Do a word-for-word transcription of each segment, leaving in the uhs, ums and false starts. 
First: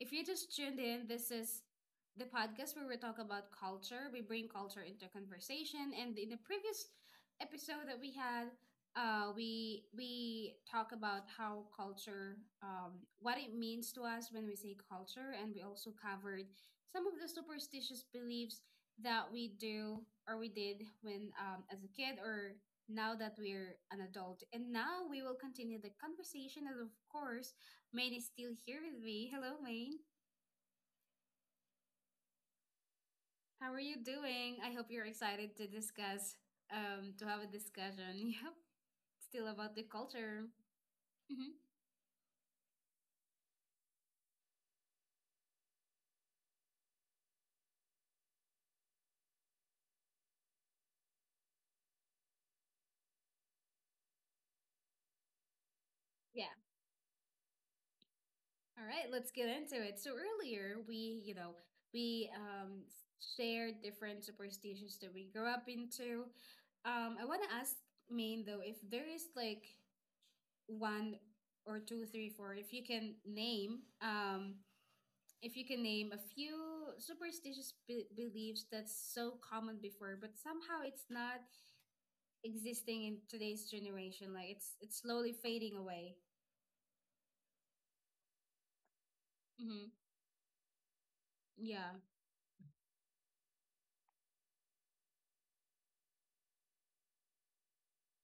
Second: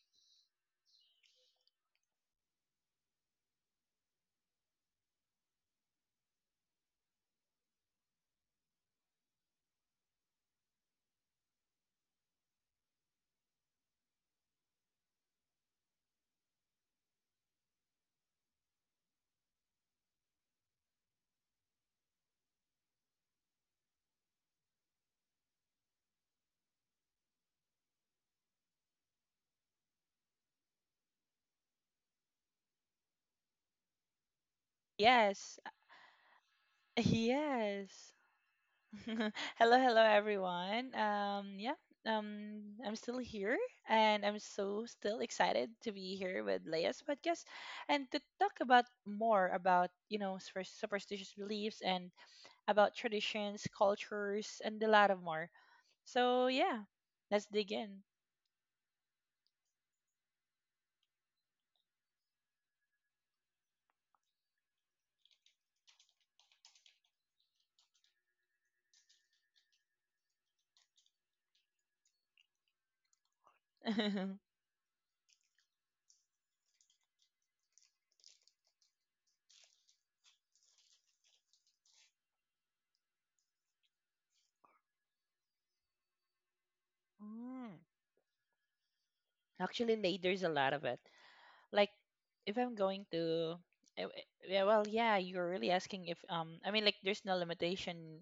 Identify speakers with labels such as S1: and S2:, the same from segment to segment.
S1: If you just tuned in, this is the podcast where we talk about culture. We bring culture into conversation, and in the previous episode that we had, uh, we we talk about how culture, um, what it means to us when we say culture, and we also covered some of the superstitious beliefs that we do or we did when um, as a kid or now that we're an adult. And now we will continue the conversation, and of course Maine is still here with me. Hello, Maine. How are you doing? I hope you're excited
S2: Yes,
S1: to discuss, um, to have a
S2: yes.
S1: discussion. Yep, still about
S2: Hello,
S1: the
S2: hello
S1: culture.
S2: everyone.
S1: Hmm.
S2: Um, yeah, um, I'm still here and I'm so still excited to be here with Leia's podcast and to talk about more about, you know, super- superstitious beliefs and about traditions, cultures, and a lot of more.
S1: Yeah.
S2: So, yeah, let's dig in.
S1: All right, let's get into it. So earlier we, you know, we um shared different superstitions that we grew up into. Um, I want to ask Maine though if there is like one or two, three, four. If you can name, um If you can name a few superstitious be- beliefs that's so common before, but somehow it's not existing in today's generation, like it's it's slowly fading away.
S2: Mm.
S1: Mm-hmm.
S2: Actually, Lei, there's a lot of it. Like
S1: Yeah,
S2: if I'm going to eh, eh, yeah, well, yeah, you're really asking if um I mean like there's no limitation.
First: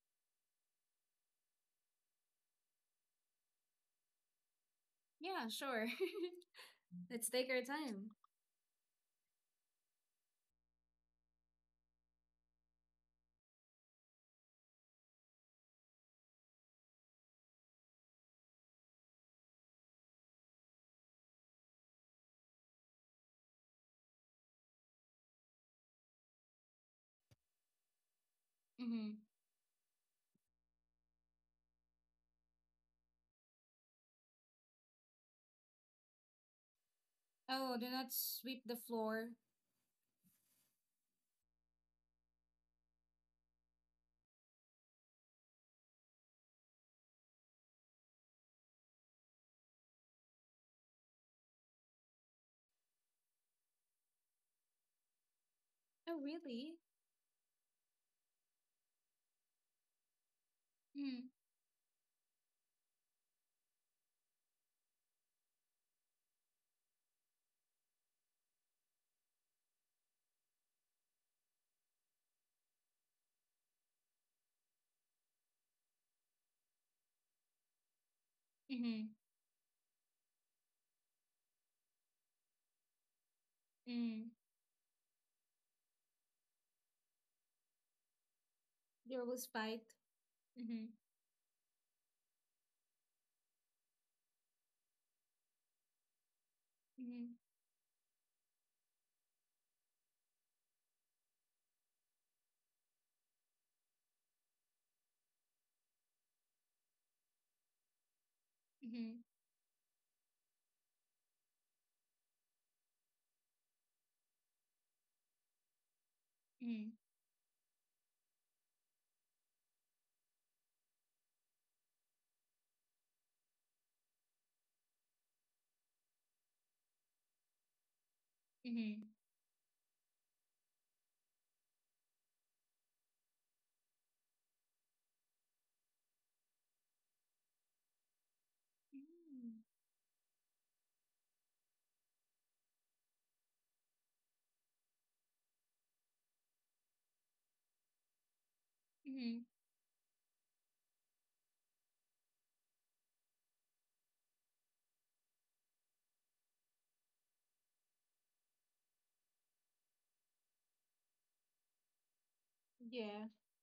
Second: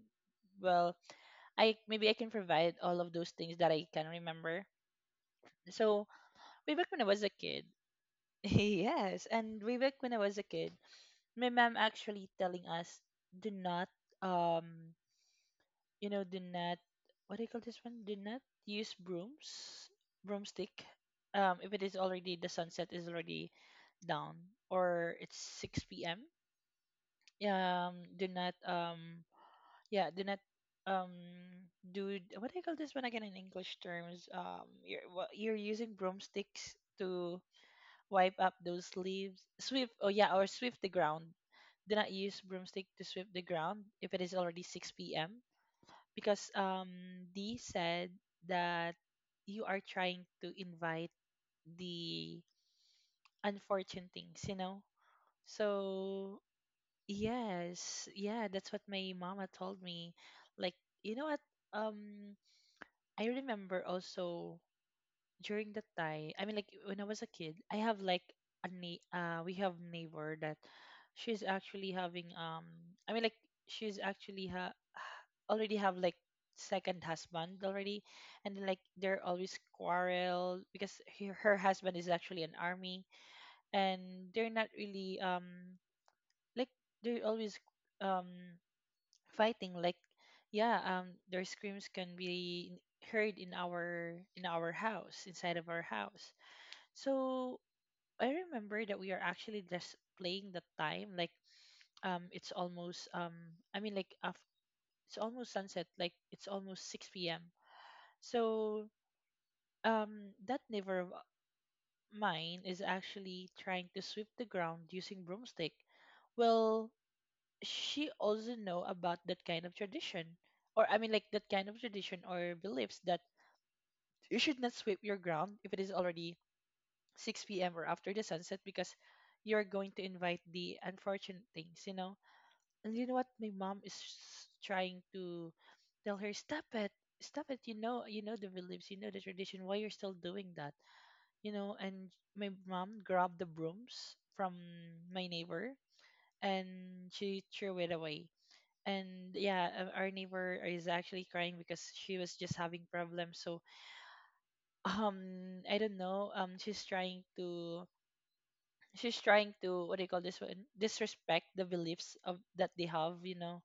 S2: Well, I maybe I can provide all of those things that I can remember.
S1: yeah, sure.
S2: So way back when I was
S1: Let's
S2: a
S1: take our
S2: kid,
S1: time.
S2: yes, and way back when I was a kid, my mom actually telling us do not um you know, do not what do you call this one? Do not use brooms, broomstick. Um, if it is already the sunset is already down or it's six p m. Um, do not
S1: Mm-hmm.
S2: um, yeah, do not um do what do you call this one again in English terms? Um, you're wha- you're using broomsticks to
S1: Oh, do not
S2: wipe up
S1: sweep the
S2: those
S1: floor.
S2: leaves. Sweep. Oh yeah, or sweep the ground. Do not use broomstick to sweep the ground if it is already six p.m because um Dee said that you are trying to invite the unfortunate things, you know?
S1: Oh,
S2: So
S1: really?
S2: yes, yeah, that's what my mama told me. Like, you know
S1: Mm.
S2: what? Um I remember also during the time, i mean like when I was a kid I have like a na- uh we have neighbor that she's actually having um i mean like she's actually ha- already have like second husband already, and then like
S1: Mm-hmm.
S2: they're always quarrel because her, her husband is actually an army and
S1: Mm.
S2: they're not really um like they're always um
S1: There was
S2: fighting.
S1: fight.
S2: Like, yeah,
S1: Mm-hmm.
S2: um, their screams can be heard in our in our house, inside of our house.
S1: Mm-hmm.
S2: So I remember that we are actually just playing the time. Like um, it's almost um, I mean like af- It's almost sunset. Like it's almost six p m. So
S1: Mm-hmm.
S2: um, that neighbor of mine is actually trying to sweep the ground using broomstick. Well, she also know about that kind of tradition, or I mean like that kind of tradition or beliefs that you should not sweep your ground if it is already six p m or after the sunset because
S1: Mm-hmm.
S2: you're going to invite the unfortunate things, you know. And you know what? My mom is s- trying to tell her, "Stop it, stop it. You know, you know the beliefs, you know the
S1: Mm-hmm.
S2: tradition. Why you're still doing that? You know." And my mom grabbed the brooms from my neighbor and she threw it away. And
S1: Mm-hmm.
S2: yeah, uh, our neighbor is actually crying because she was just having problems. So um, I don't know. Um, she's trying to she's trying to what do you call this, one disrespect the beliefs of that they have,
S1: Yeah.
S2: you know.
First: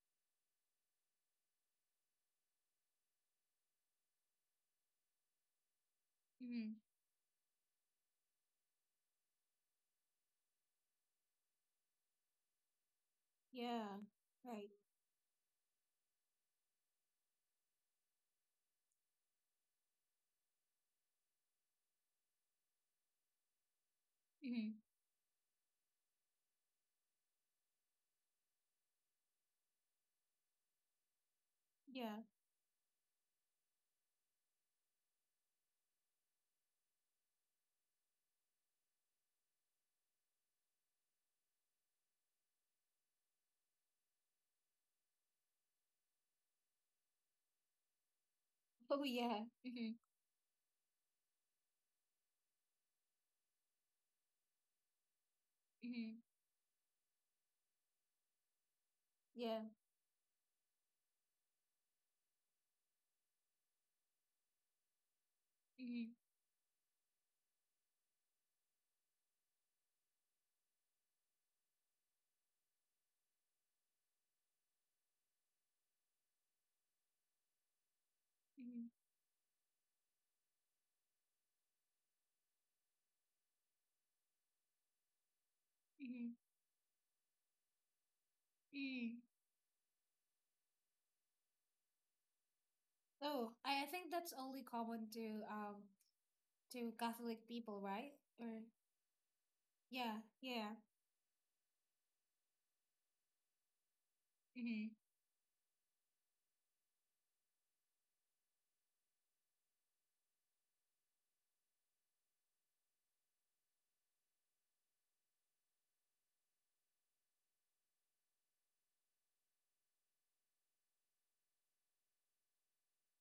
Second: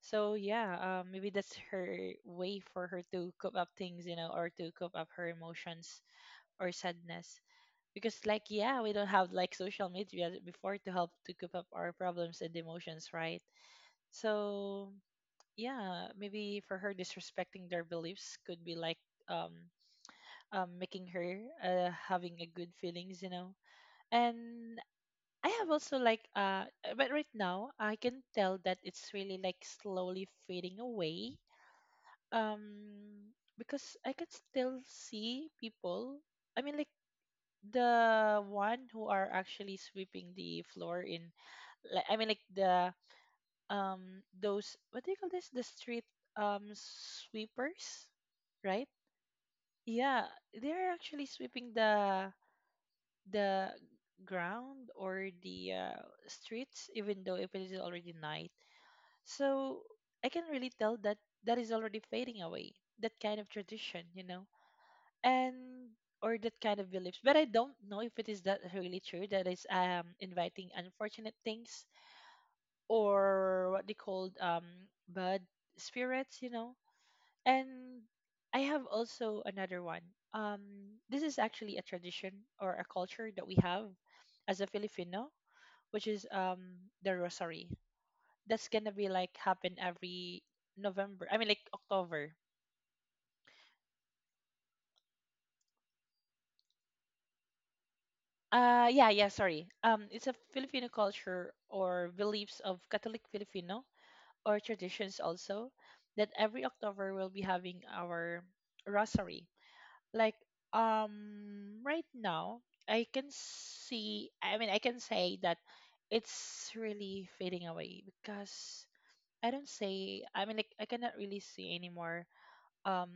S2: So yeah, uh, maybe that's her way for her to cope up things, you know, or to cope up her emotions or
S1: Mm-hmm.
S2: sadness, because like, yeah, we don't have like social media before to help to cope up our problems and emotions, right?
S1: Yeah. Right.
S2: So yeah, maybe for her disrespecting their beliefs could be like um, um making her, uh, having a good feelings, you know. And
S1: Mm-hmm.
S2: I have also like uh, but right now I can tell that it's really like slowly fading away.
S1: Yeah.
S2: Um, because I can still see people. I mean like the one who are actually sweeping the floor in, like, I mean like the um, those, what do you call this? The street um sweepers, right?
S1: Oh yeah. Hmm.
S2: Yeah, they're actually sweeping the the ground or the uh,
S1: Hmm.
S2: streets, even though if it is already night.
S1: Yeah.
S2: So I can really tell that that is already fading away. That kind of tradition, you know, and
S1: Hmm.
S2: or that kind of beliefs. But I don't know if it is that really true. That is um inviting unfortunate things or what they called um bad spirits, you know. And I
S1: Hmm.
S2: have also another one. Um, this is actually a tradition or a culture that we have as a Filipino, which
S1: Hmm.
S2: is um the rosary. That's gonna be
S1: Hmm.
S2: like happen every November. I mean like October.
S1: Oh, I, I think that's only common to um to Catholic people, right? Or
S2: Uh yeah, yeah, sorry. Um,
S1: yeah,
S2: it's a
S1: yeah.
S2: Filipino culture or beliefs of Catholic Filipino or
S1: Hmm.
S2: traditions also, that every October we'll be having our rosary. Like um right now I can see, I mean I can say that it's really fading away because I don't say, I mean like I cannot really see anymore um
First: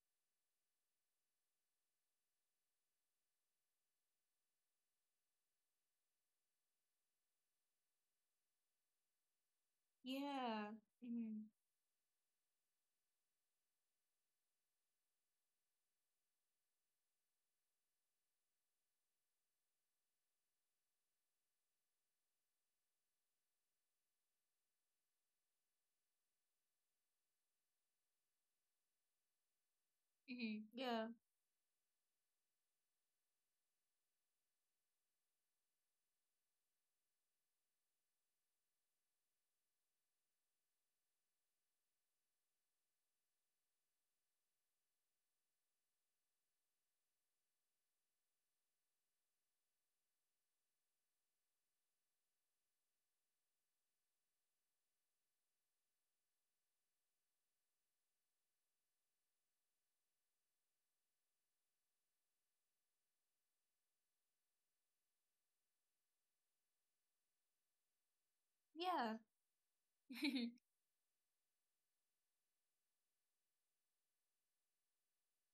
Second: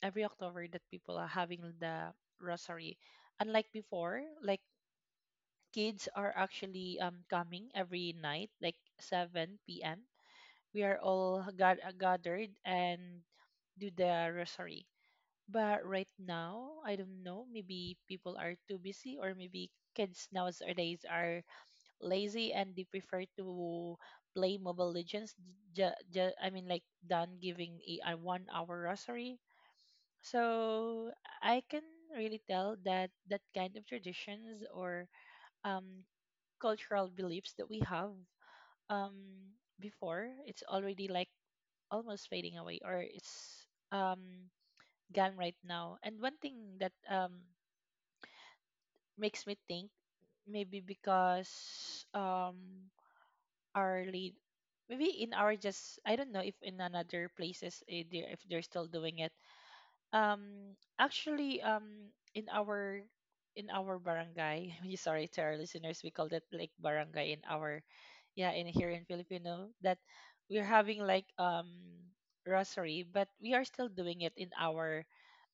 S2: every October that people are having the rosary, unlike before. Like kids are actually um coming every night like seven p m,
S1: Yeah.
S2: we are all
S1: Hmm.
S2: got- gathered and do the rosary. But right now, I don't know. Maybe people are too busy, or maybe kids nowadays are lazy and they prefer to play Mobile Legends. Ju- ju- I mean, like done giving a, a one hour rosary.
S1: Hmm. Yeah.
S2: So I can really tell that that kind of traditions or um, cultural beliefs that we have um, before, it's already like almost fading away, or it's um, gone right now. And one thing that um makes me think maybe because um our lead, maybe in our, just I don't know if in another places eh, they- if they're still doing it. Um, actually um in our in our barangay, sorry to our listeners, we call that like barangay in our, yeah, in here in
S1: Yeah.
S2: Filipino, that we're having like um rosary, but we are still doing it in our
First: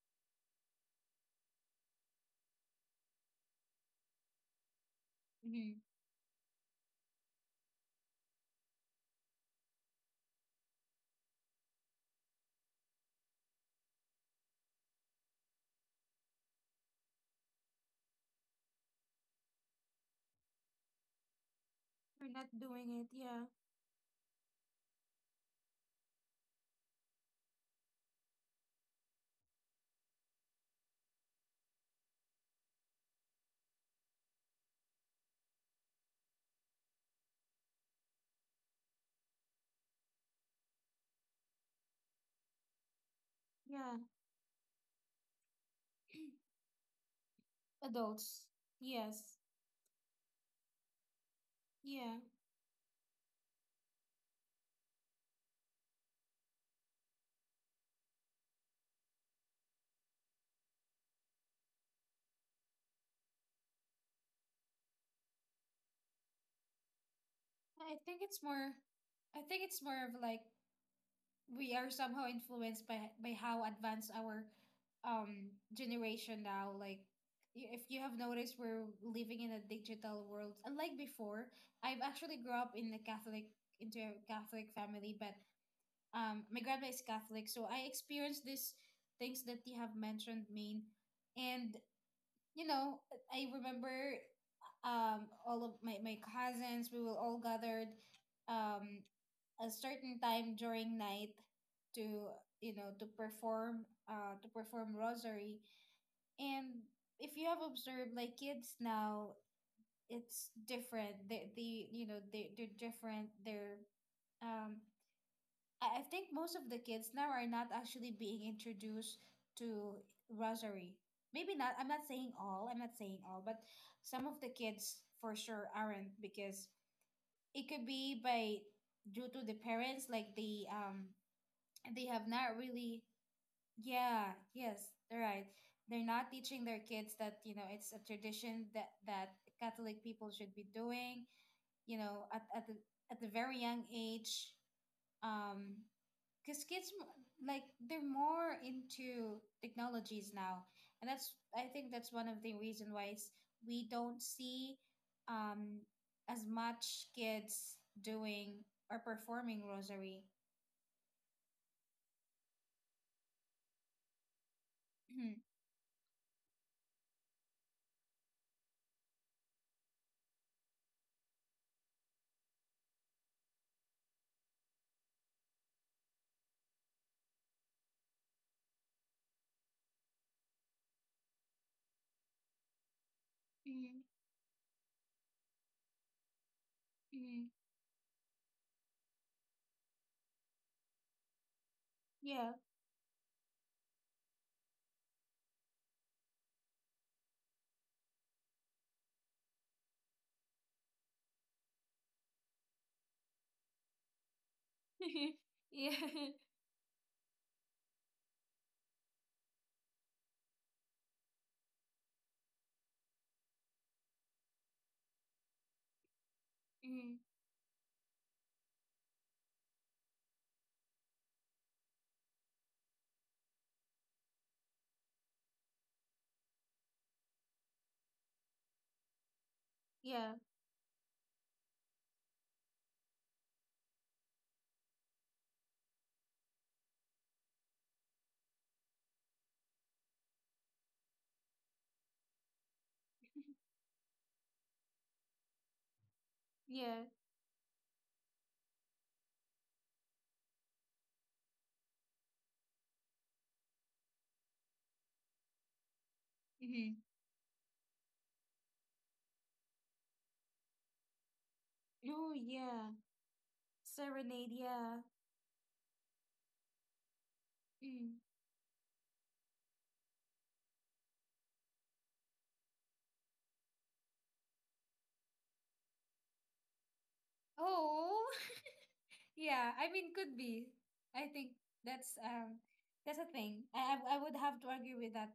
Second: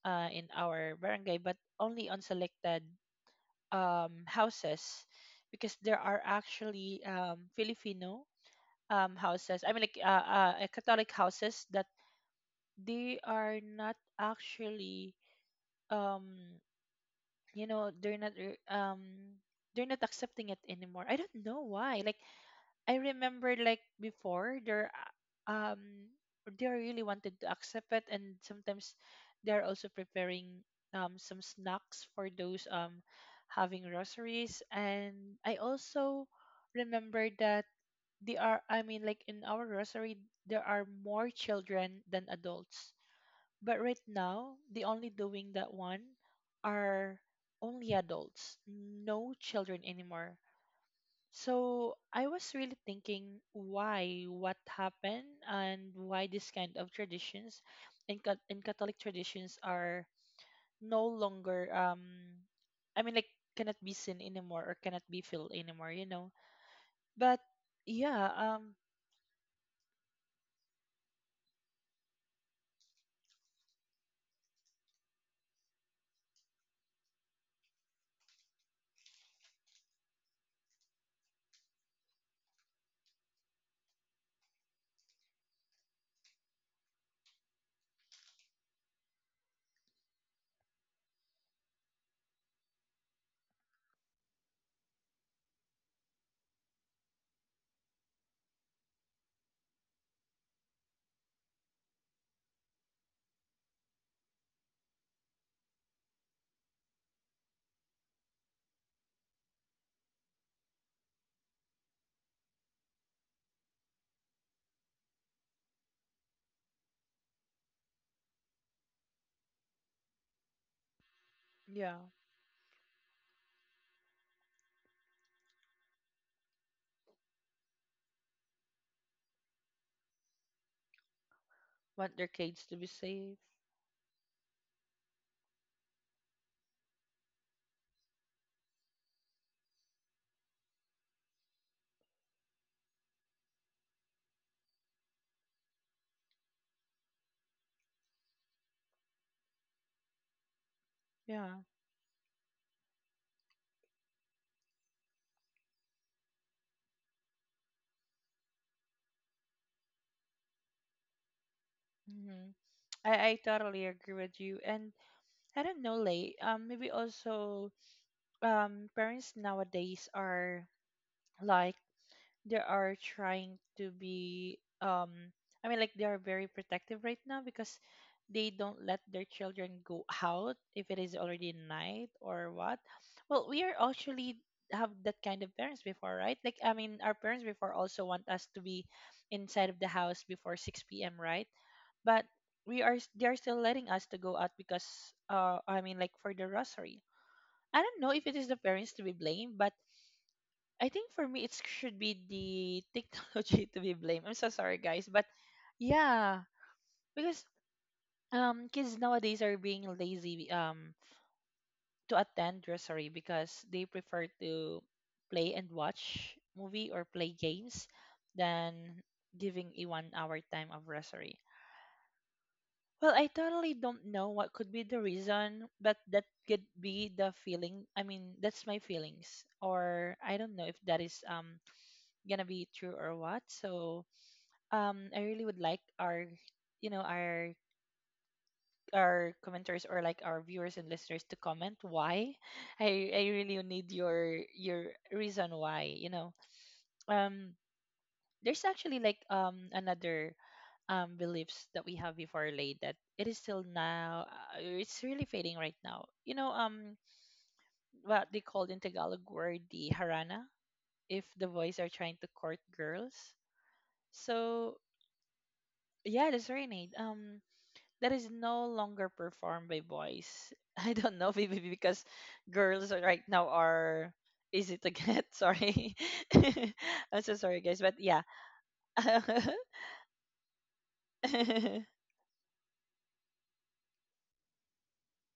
S2: uh in our barangay but only on selected um, houses, because
S1: Hmm.
S2: there are actually um, Filipino um, houses. I mean, like uh, uh, uh, Catholic houses that they are not actually, um, you know, they're not re- um, they're not accepting it anymore. I don't know why. Like
S1: We're not doing
S2: I
S1: it. Yeah.
S2: remember like before they're uh, um they really wanted to accept it, and sometimes they're also preparing um some snacks for those um having rosaries. And I also remember that they are, I mean like in our rosary there are more children than adults. But
S1: Yeah.
S2: right now the only doing that one are only
S1: Adults.
S2: adults, no
S1: Yes.
S2: children anymore. So
S1: Yeah.
S2: I was really thinking why, what happened, and why this kind of traditions and, Ca- in Catholic traditions are no longer, um, I mean, like, cannot be seen anymore or cannot be felt anymore, you know. But
S1: I think
S2: yeah,
S1: it's more
S2: um,
S1: I think it's more of like we are somehow influenced by by how advanced our um generation now. Like, y- if you have noticed, we're living in a digital world unlike before. I've actually grew up in a catholic into a Catholic family, but um my grandma is Catholic, so I experienced these things that you have mentioned, main and you know, I remember, um all of my, my cousins, we will all gathered um a certain time during night to, you know, to perform uh to perform rosary. And if you have observed, like kids now, it's different. They, they you know, they, they're different. They're um I, I think most of the kids now are not actually being introduced to rosary. Maybe not. i'm
S2: yeah,
S1: not saying all I'm not saying all, but some of the kids for sure aren't, because it could be by due to the parents, like the um they
S2: want their
S1: have not
S2: kids to be
S1: really,
S2: safe.
S1: yeah, yes, right, they're not teaching their kids that, you know, it's a tradition that that Catholic people should be doing, you know, at, at the at the very young age, um because kids m- like they're more into technologies now. And that's,
S2: Yeah.
S1: I think, that's one of the reason why it's, we don't see um as much kids doing or performing rosary.
S2: Hmm. I, I totally agree with you. And I don't know, Lay, um, maybe also um, parents nowadays are, like, they are trying to be um, I mean like they are very protective right now because they don't let their children go out if it is already night or what. Well, we are
S1: Mhm,
S2: actually have that kind of parents before, right? Like I mean our
S1: mhm,
S2: parents
S1: mhm.
S2: before also want us to be inside of the house before six p m, right? But
S1: Yeah.
S2: we are s- they are still letting us to go out because uh I mean like for the rosary. I don't know if it is the parents to be blamed, but I think for me it should be the technology to be blamed. I'm so sorry guys, but
S1: Yeah.
S2: yeah, because um kids nowadays are being lazy um to attend nursery because they prefer to play and watch movie or
S1: Mm.
S2: play games than giving a one hour time of nursery. Well, I totally don't know what could be the reason, but that could be the feeling. I mean, that's my feelings, or
S1: Yeah.
S2: I don't know if that is um gonna be true or what. So um I really would like our, you know, our our commenters or like our viewers and listeners to comment why. I I really need your your reason why, you know.
S1: Yeah.
S2: Um, there's actually like um another um beliefs that we have before, laid, that it is still now uh, it's really fading right now you know um,
S1: Mm-hmm.
S2: what they called in Tagalog word, the harana, if the boys are trying to
S1: Oh,
S2: court
S1: yeah.
S2: girls.
S1: Serenade.
S2: So
S1: Yeah.
S2: yeah, that's right, Nate. Um, that
S1: Mm.
S2: is no longer performed by boys. I don't know, maybe because girls are- right now are easy to get. Sorry, I'm so sorry, guys, but yeah.
S1: Oh, yeah. I mean, could be. I think that's, um, that's a thing. I I, I would have to agree with that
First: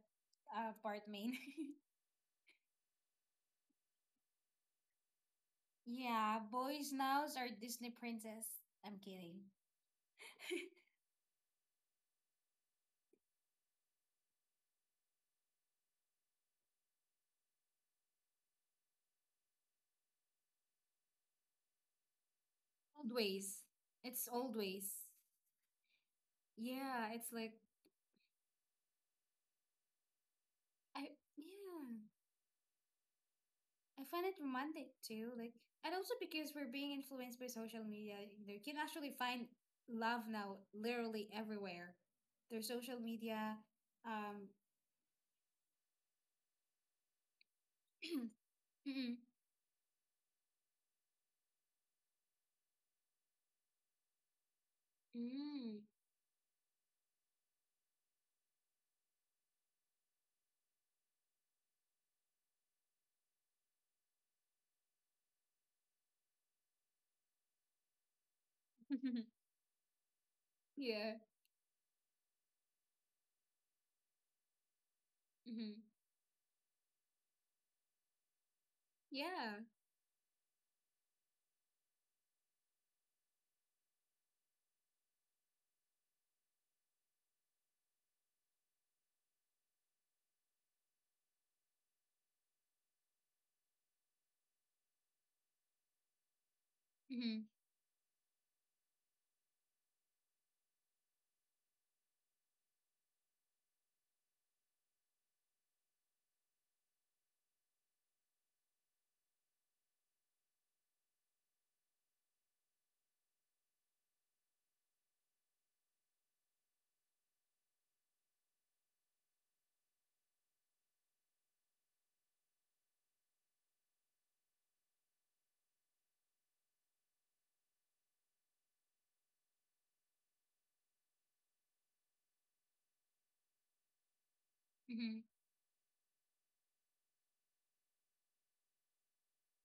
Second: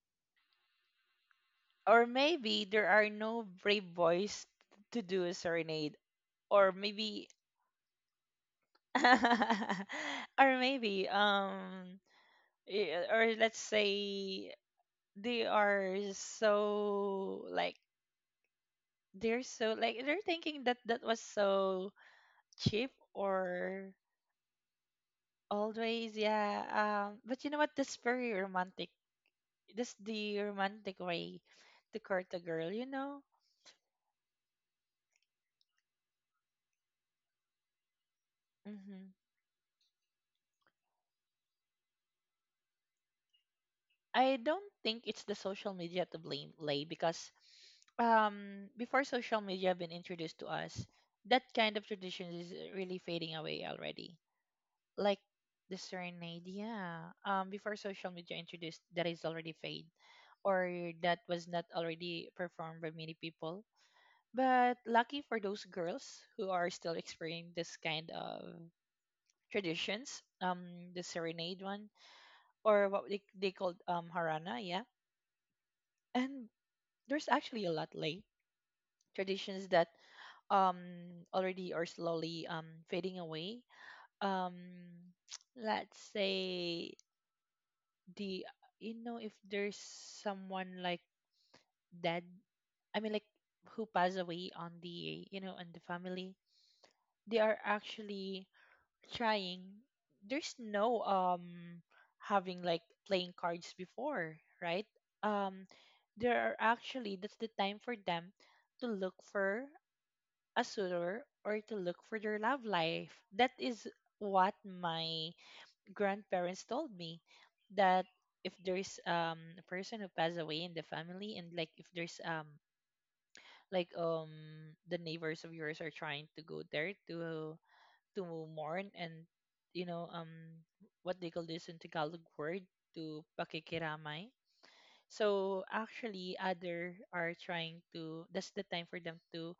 S1: uh part, main.
S2: Or maybe there are no brave boys to do a serenade,
S1: Yeah.
S2: or
S1: Boys
S2: maybe,
S1: nows are Disney princess. I'm kidding.
S2: or maybe um, eh, or let's say they are so like they're so like they're thinking that that was so cheap
S1: Old ways.
S2: or
S1: It's old ways.
S2: always, yeah.
S1: Yeah.
S2: Um
S1: It's
S2: but you
S1: like
S2: know what, that's very romantic. That's the romantic
S1: I.
S2: way to
S1: Yeah.
S2: court a girl, you know
S1: I find it romantic too, like, and also because we're being influenced by social media, you can
S2: hmm
S1: actually find love now literally everywhere. There's social media,
S2: I
S1: um,
S2: don't think it's the social media to blame, Lay, because um before
S1: mm,
S2: social media been introduced to us, that kind of tradition is really fading away already, like the
S1: mm,
S2: serenade, yeah. Um before social media introduced, that is already fade, or that was not already performed by many people. But lucky for those girls who are still experiencing this kind of traditions, um, the
S1: yeah,
S2: serenade one, or what they, they called um harana, yeah.
S1: mm,
S2: And there's actually a lot late
S1: yeah,
S2: traditions that um already are slowly um fading away. Um, let's say the, you know, if there's someone like dead, I mean like who passed away on the, you know, on the family, they
S1: mm,
S2: are actually trying. There's no um having like playing cards before, right? um there are actually, that's the time for them to look for a suitor or to look for their love life. That is what my grandparents told me, that if there's um a person who passed away in the family, and like if there's um like um the neighbors of yours are trying to go there to to mourn and, you know, um what they call this in Tagalog word, to pakikiramay.
S1: mm,
S2: So actually, other are trying to. That's the time for them to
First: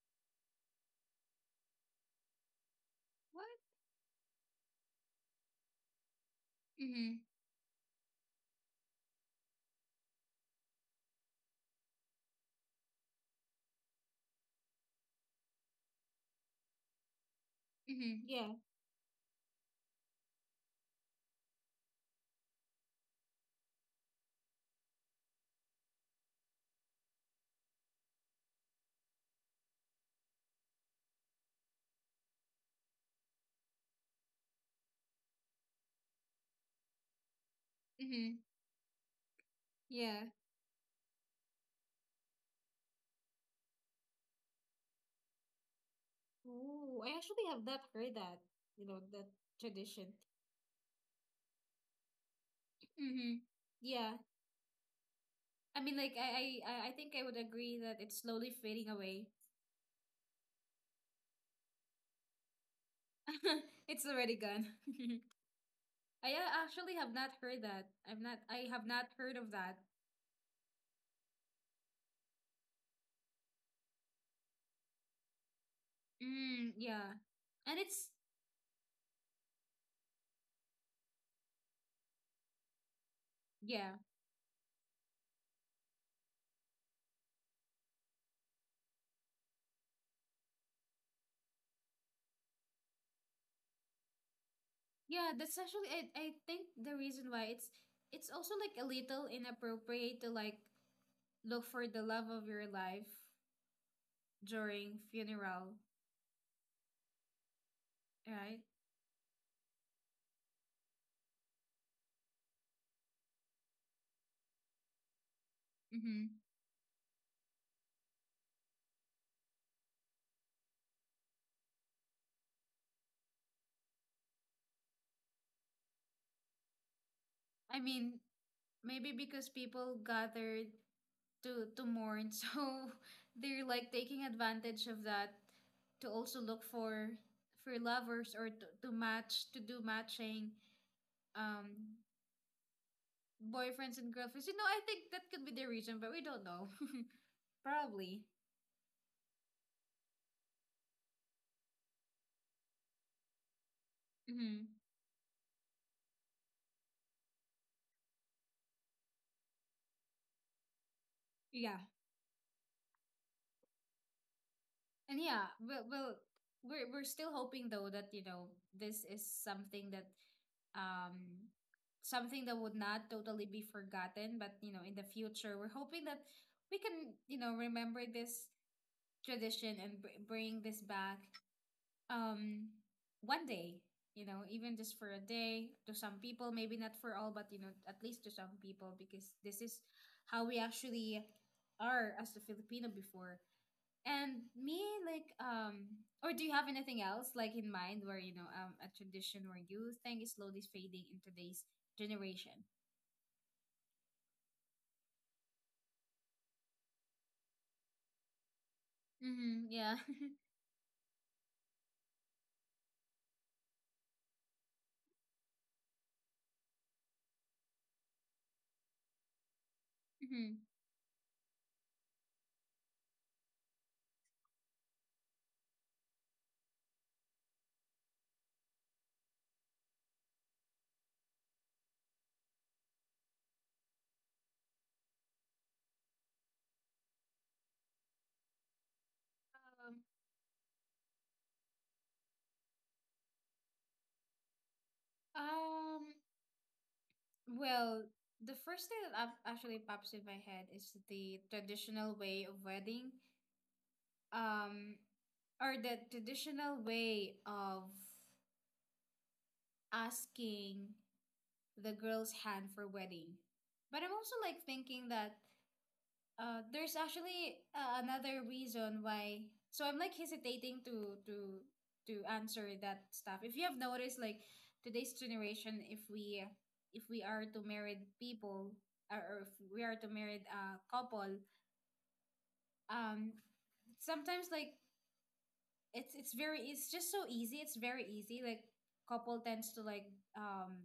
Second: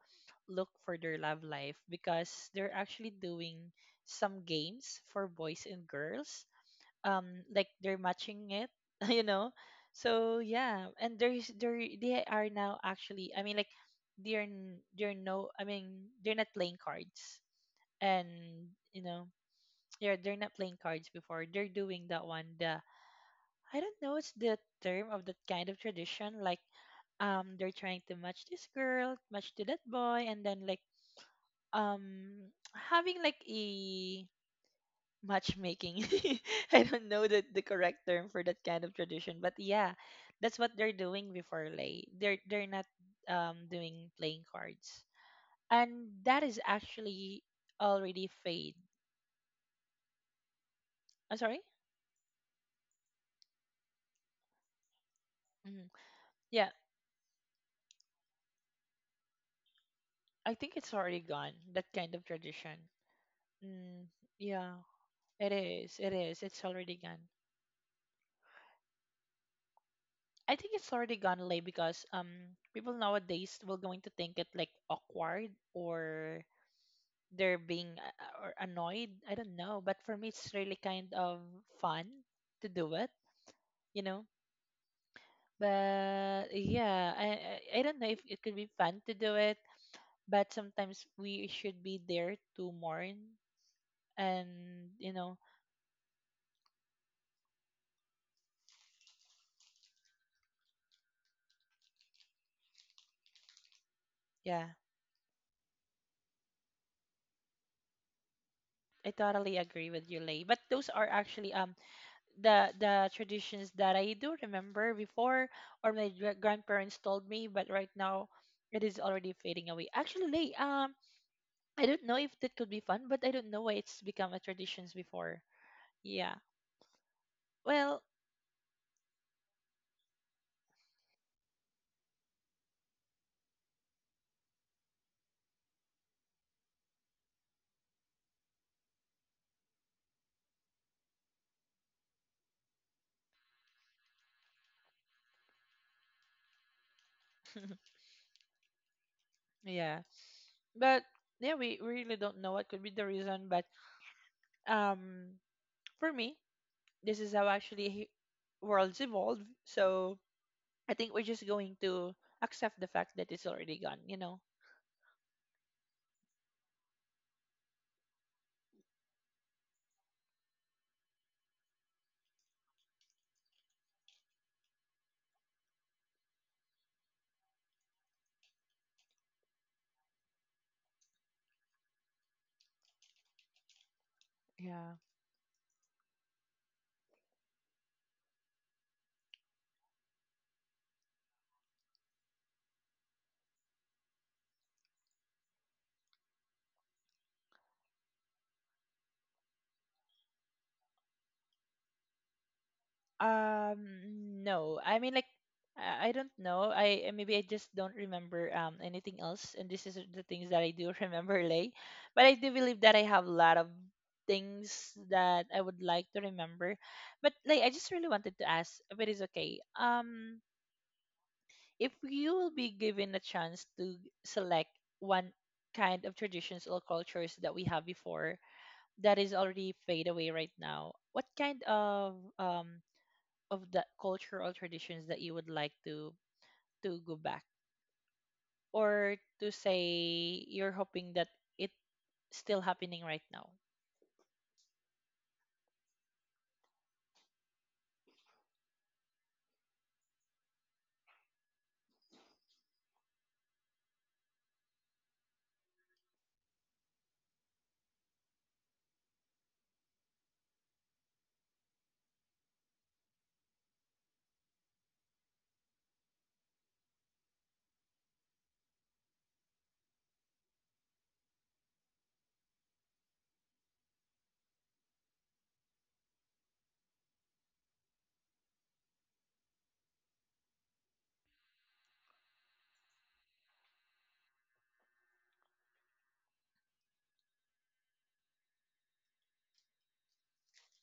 S2: look for their love life, because they're actually
S1: what?
S2: doing some games for boys and girls.
S1: Mm,
S2: Um, like they're matching it, you know. So yeah, and there's there they are now actually. I mean, like they're n- they're no. I mean, they're not playing cards,
S1: mm,
S2: and
S1: yeah,
S2: you know, yeah, they're not playing cards before. They're doing that one. The, I don't know. It's the term of that kind of tradition. Like um, they're trying to match this girl, match to that boy, and then like, um, having like a matchmaking. I don't know the the correct term
S1: mm,
S2: for that kind of tradition, but yeah,
S1: yeah.
S2: that's what they're doing before, lay. They're they're not um doing playing cards, and that is
S1: Ooh, I
S2: actually
S1: actually have not heard
S2: already
S1: that,
S2: fade.
S1: you know, that tradition.
S2: I'm sorry.
S1: Mm-hmm. Yeah. I
S2: Mhm.
S1: mean, like, I, I,
S2: Yeah,
S1: I I think I would agree that it's slowly fading away.
S2: I think it's already gone, that kind of tradition.
S1: It's
S2: Mm,
S1: already gone.
S2: yeah, it is. It
S1: I
S2: is.
S1: a-
S2: It's
S1: actually
S2: already
S1: have
S2: gone.
S1: not heard that. I've not I have not heard of that.
S2: I think it's already gone, Lay, because um people nowadays will going to think it like awkward, or
S1: Mm, yeah.
S2: they're
S1: And
S2: being
S1: it's
S2: uh, uh, or annoyed. I don't know, but for me it's really kind of fun to do it,
S1: yeah.
S2: you know. But yeah, I I I don't know if it could be fun to do it, but sometimes we should be there to mourn and, you
S1: Yeah,
S2: know,
S1: that's actually, I, I think the reason why it's it's also like a little inappropriate to like look for the love of your life
S2: yeah,
S1: during funeral, right?
S2: I totally agree with you, Lay. But those are actually um the the traditions that I do remember before, or my gra-
S1: Mm-hmm.
S2: grandparents told me. But right now, it is already fading away. Actually, Lay, um, I don't know if that could be fun, but I don't know why it's become a traditions before. Yeah.
S1: I
S2: Well,
S1: mean, maybe because people gathered to to mourn, so they're like taking advantage of that to also look for for lovers, or to, to match to do matching um boyfriends and girlfriends. You know, I think that could be the reason, but we don't know. Probably.
S2: yeah. But yeah, we we really don't know what could be the reason. But
S1: Hmm.
S2: um, for me, this is how actually he- worlds evolve. So I think we're just
S1: Yeah.
S2: going to accept the fact that it's already gone, you know?
S1: And yeah, we'll we'll we're we're still hoping though that, you know, this is something that um something that would not totally be forgotten. But you know, in the future, we're hoping that we can, you know, remember this tradition and br bring this back um one day, you know, even
S2: Yeah.
S1: just for a day, to some people, maybe not for all, but you know, at least to some people, because this is how we actually are as a Filipino before. And me, like, um, or do you have anything else like in mind where, you know, um a tradition or you think is slowly fading in today's generation?
S2: Um, no. I mean, like, I I don't know. I, uh, maybe I just don't remember um anything else,
S1: Mm-hmm,
S2: and this
S1: yeah.
S2: is the things that I do remember, lay. But I do believe that I have a lot of things that I would like to remember. But like, I just really wanted to ask, if it's okay. Um,
S1: Mm-hmm.
S2: if you will be given a chance to select one kind of traditions or cultures that we have before, that is already fade away right now, what kind of um of the culture or traditions that you would like to to go back, or to say
S1: Um,
S2: you're hoping that it's still happening right now?
S1: um, well, the first thing that up- actually pops in my head is the traditional way of wedding, um, or the traditional way of asking the girl's hand for wedding. But I'm also like thinking that — Uh, there's actually, uh, another reason why. So I'm like hesitating to to to answer that stuff. If you have noticed, like today's generation, if we if we are to married people, or, or if we are to married a couple, um, sometimes like it's it's very it's just so easy. It's very easy Like couple tends to like um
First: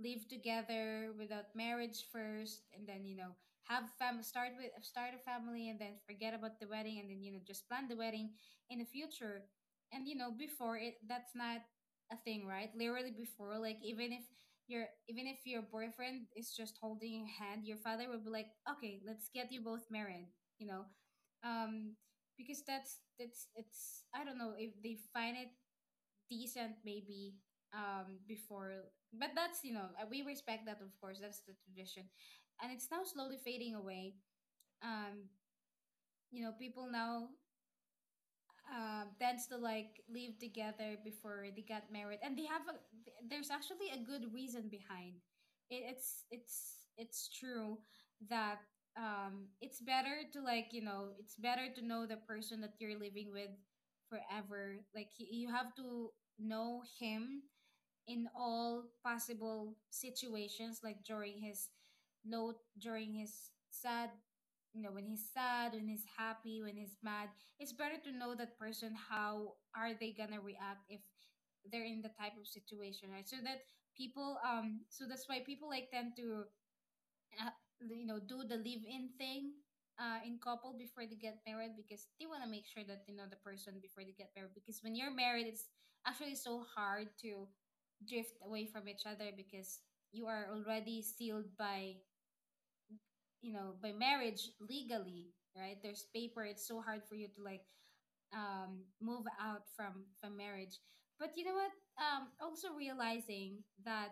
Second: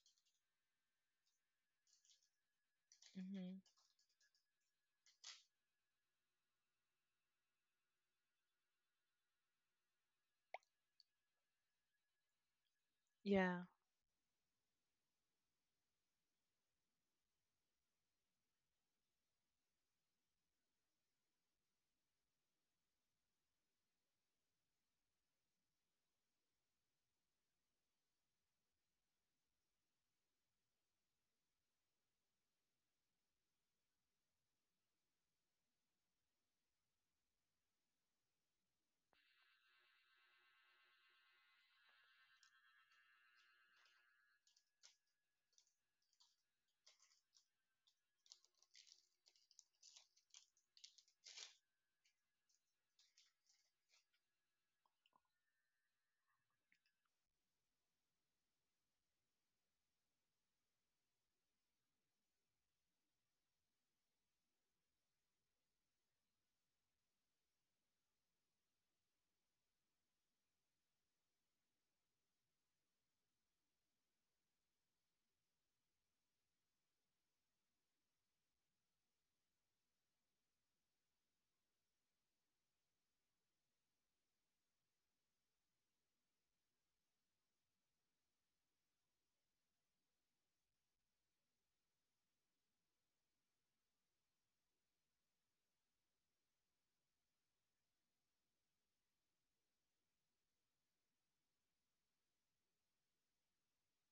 S1: live together without marriage first, and then you know,
S2: Hmm.
S1: have fam start with start a family, and then forget about the wedding, and then you know, just plan the wedding in the future. And you know, before, it — that's not a thing, right? Literally before,
S2: Yeah.
S1: like, even if your even if your boyfriend is just holding your hand, your father will be like, okay, let's get you both married, you know. um because that's that's it's, I don't know, if they find it decent maybe, um before. But that's, you know, uh, we respect that, of course. That's the tradition, and it's now slowly fading away. um you know, people now, um, tends to like live together before they got married, and they have a there's actually a good reason behind. It, it's it's it's true that, um, it's better to, like, you know, it's better to know the person that you're living with forever. Like, y- you have to know him in all possible situations, like during his low, during his sad, you know, when he's sad, when he's happy, when he's mad. It's better to know that person how are they gonna react if they're in the type of situation, right? So that people, um, so that's why people like tend to, uh, you know, do the live in thing, uh, in couple, before they get married, because they want to make sure that you know the person before they get married, because when you're married, it's actually so hard to drift away from each other, because you are already sealed by, you know, by marriage legally. Right? There's paper. It's so hard for you to like, um move out from from marriage. But you know what, um also realizing that,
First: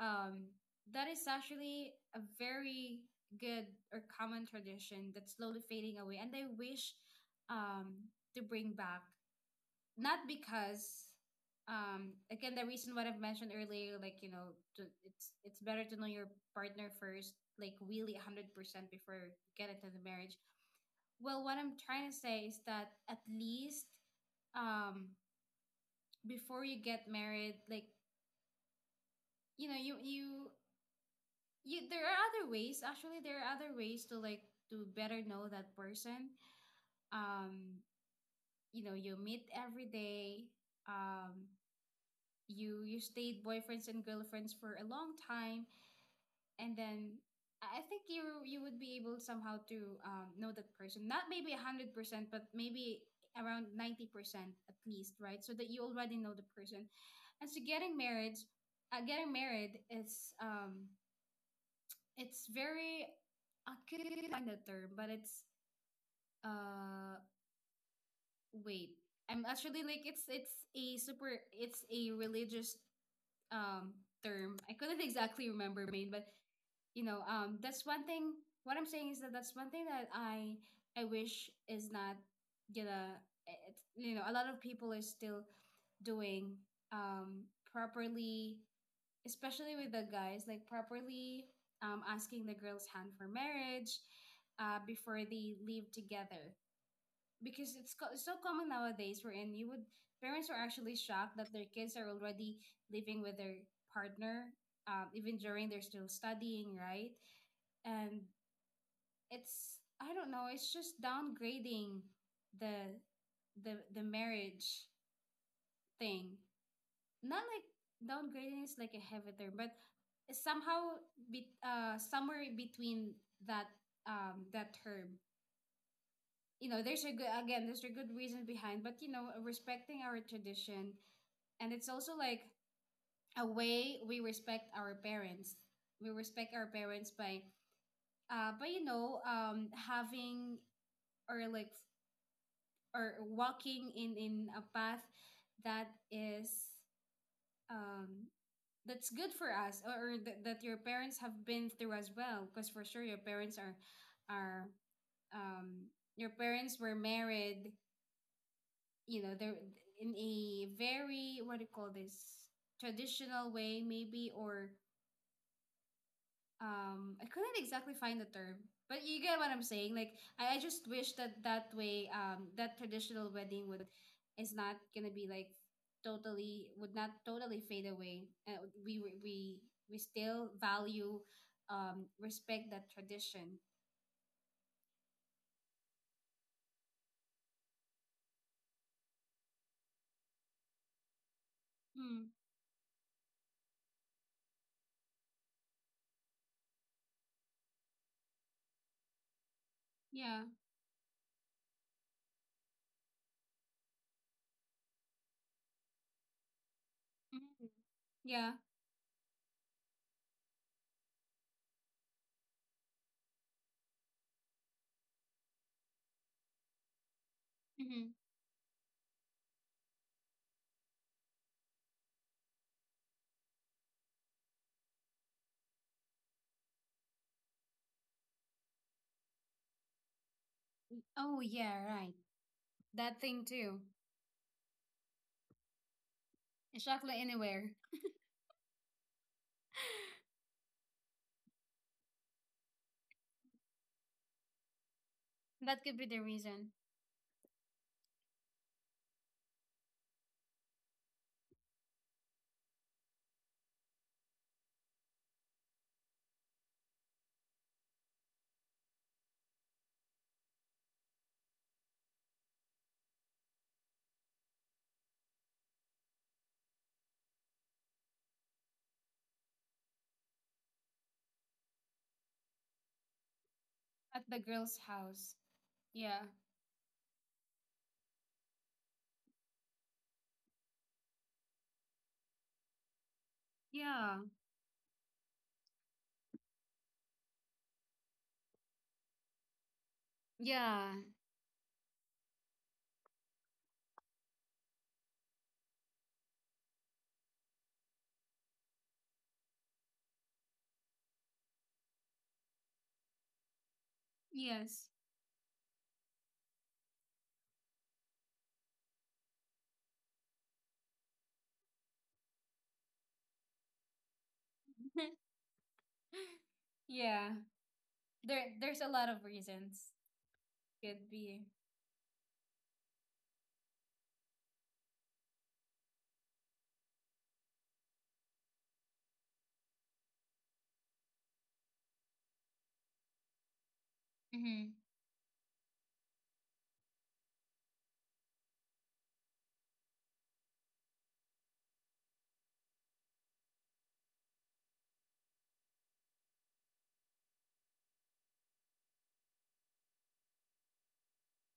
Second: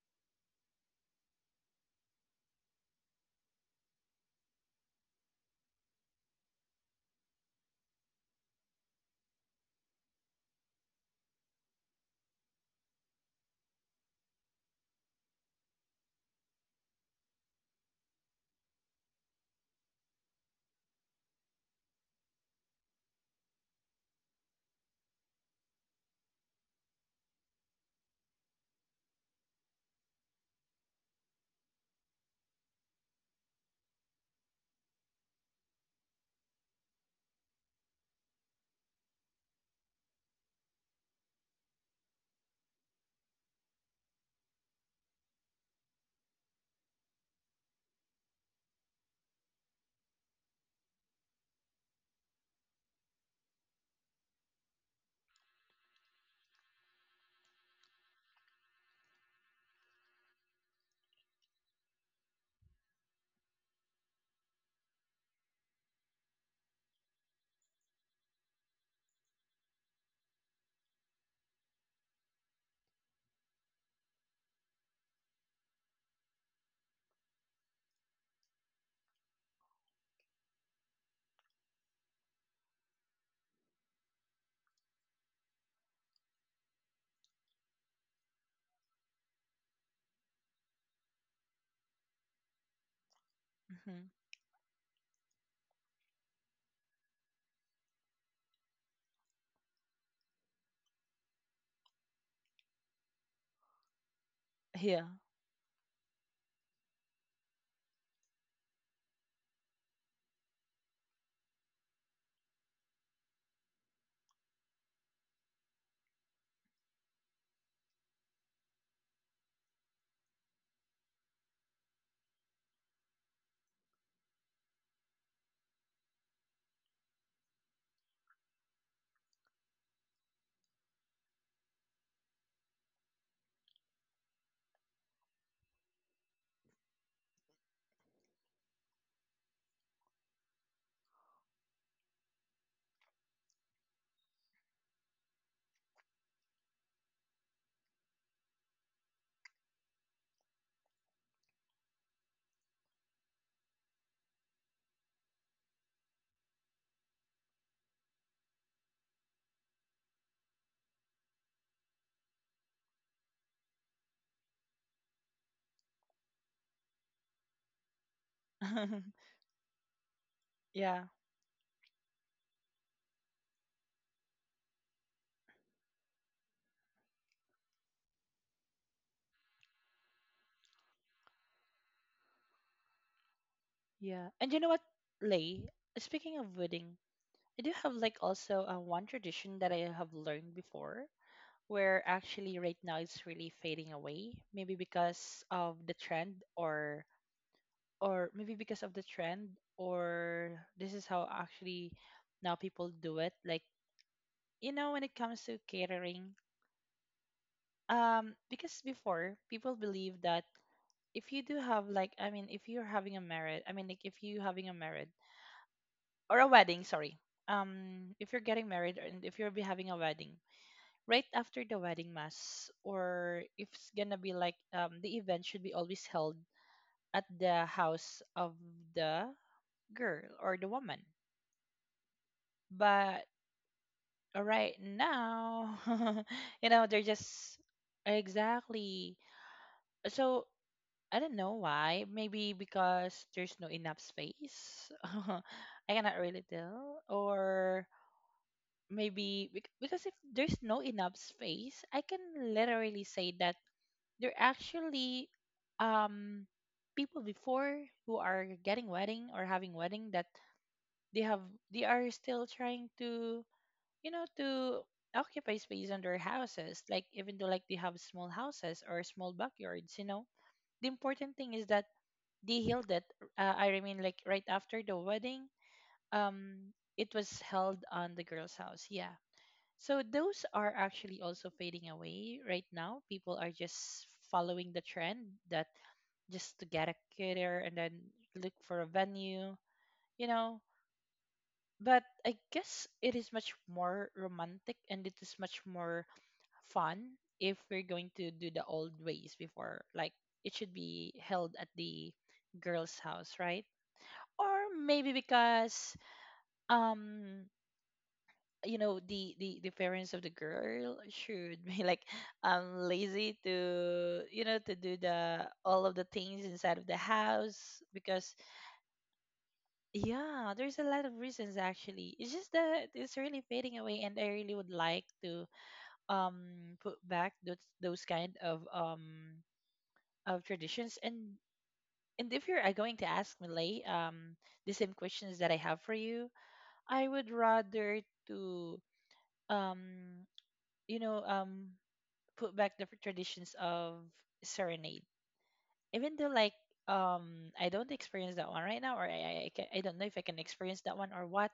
S1: um, that is actually a very good or common tradition that's slowly fading away, and I wish, um, to bring back. Not because, um, again, the reason what I've mentioned earlier, like, you know, to — it's it's better to know your partner first, like really a hundred percent before you get into the marriage. Well, what I'm trying to say is that at least, um before you get married, like, you know, you you you — there are other ways, actually, there are other ways to like to better know that person. um you know, you meet every day, um you you stayed boyfriends and girlfriends for a long time, and then i I think you you would be able somehow to, um, know that person, not maybe one hundred percent, but maybe around ninety percent at least. Right? So that you already know the person. And so getting married uh, getting married is, um it's very — I couldn't find the term, but it's, uh wait. I'm actually like it's it's a super it's a religious um term. I couldn't exactly remember, main, but you know, um that's one thing. What I'm saying is that that's one thing that I I wish is not gonna — it, you know, a lot of people are still doing um properly, especially with the guys, like properly, um, asking the girl's hand for
S2: Hmm.
S1: marriage, uh, before they leave together. Because it's, co- it's so common nowadays wherein you would parents are actually shocked that their kids are already living with their partner,
S2: Yeah.
S1: um, even during they're still studying, right? And it's I don't know, it's just downgrading the the the marriage thing. Not like, downgrading is like a heavy term, but somehow be, uh somewhere between that um that term. You know, there's a good again, there's a good reason behind, but you know, respecting our tradition, and it's also like a way we respect our parents. We respect our parents by uh by you know um having or like or walking in in a path that is um that's good for us, or or that that your parents have been through as well, because for sure your parents are are um your parents were married. You know, they're in a very, what do you call this, traditional way, maybe, or um I couldn't exactly find the term, but you get what I'm saying. Like I, I just
S2: Yeah.
S1: wish that that way um that traditional wedding would is not gonna be like totally, would not totally fade away. Uh, we we we we still value, um respect that tradition.
S2: Yeah. And you know what, Lay? Speaking of wedding, I do have like also, uh, one tradition that I have learned before, where
S1: Hmm.
S2: actually right now it's really fading away, maybe because of the trend, or or maybe because of the trend
S1: Yeah.
S2: or this is how actually now people do it, like, you know, when it comes to catering,
S1: Mhm.
S2: um
S1: Yeah.
S2: because before people believe that if you do have like, I mean if you're having a marriage I mean like if you having a marriage or a wedding, sorry,
S1: Hmm.
S2: um if you're getting married, and if you are be having a wedding right after the wedding mass, or if it's gonna be like, um the event should be always held at the house of the girl or the woman.
S1: Oh, yeah. Right. That
S2: But
S1: thing too.
S2: right now, you
S1: A
S2: know, they're
S1: chocolate
S2: just
S1: anywhere.
S2: exactly. So I don't know why, maybe because there's no enough space. I
S1: That could be the
S2: cannot really
S1: reason.
S2: tell, or maybe bec- because if there's no enough space, I can literally say that they're actually, um people before who are getting wedding or having wedding, that they have, they are still trying to, you know, to occupy space on their houses, like even though like they have small houses or small backyards, you know. The important thing is that they held it. Uh, I mean, like
S1: At the
S2: right
S1: girl's
S2: after the
S1: house.
S2: wedding,
S1: Yeah.
S2: um, it was held on the girl's house. Yeah. So those are actually also fading away right now. People are just
S1: Yeah.
S2: following the trend that, just to get a caterer and then look for a venue, you know.
S1: Yeah.
S2: But I guess it is much more romantic, and it is much more fun if we're going to do the old ways before. Like, it should be held at the girl's house, right? Or
S1: Yes.
S2: maybe because um you know the, the the parents of the girl should be like um lazy to, you know, to do the all of the things inside of the
S1: Yeah.
S2: house, because
S1: There there's a lot of reasons.
S2: yeah, there's a lot
S1: Could
S2: of
S1: be.
S2: reasons. Actually, it's just that it's really fading away, and I really would like to um put back those those kind of um of traditions. and and if you're, uh, going to ask me, Lay, um
S1: Mm-hmm.
S2: the same questions that I have for you, I would rather to um you know, um put back the traditions of serenade. Even though like, um I don't experience that one right now, or I I, I ca- I don't know if I can experience that one or what,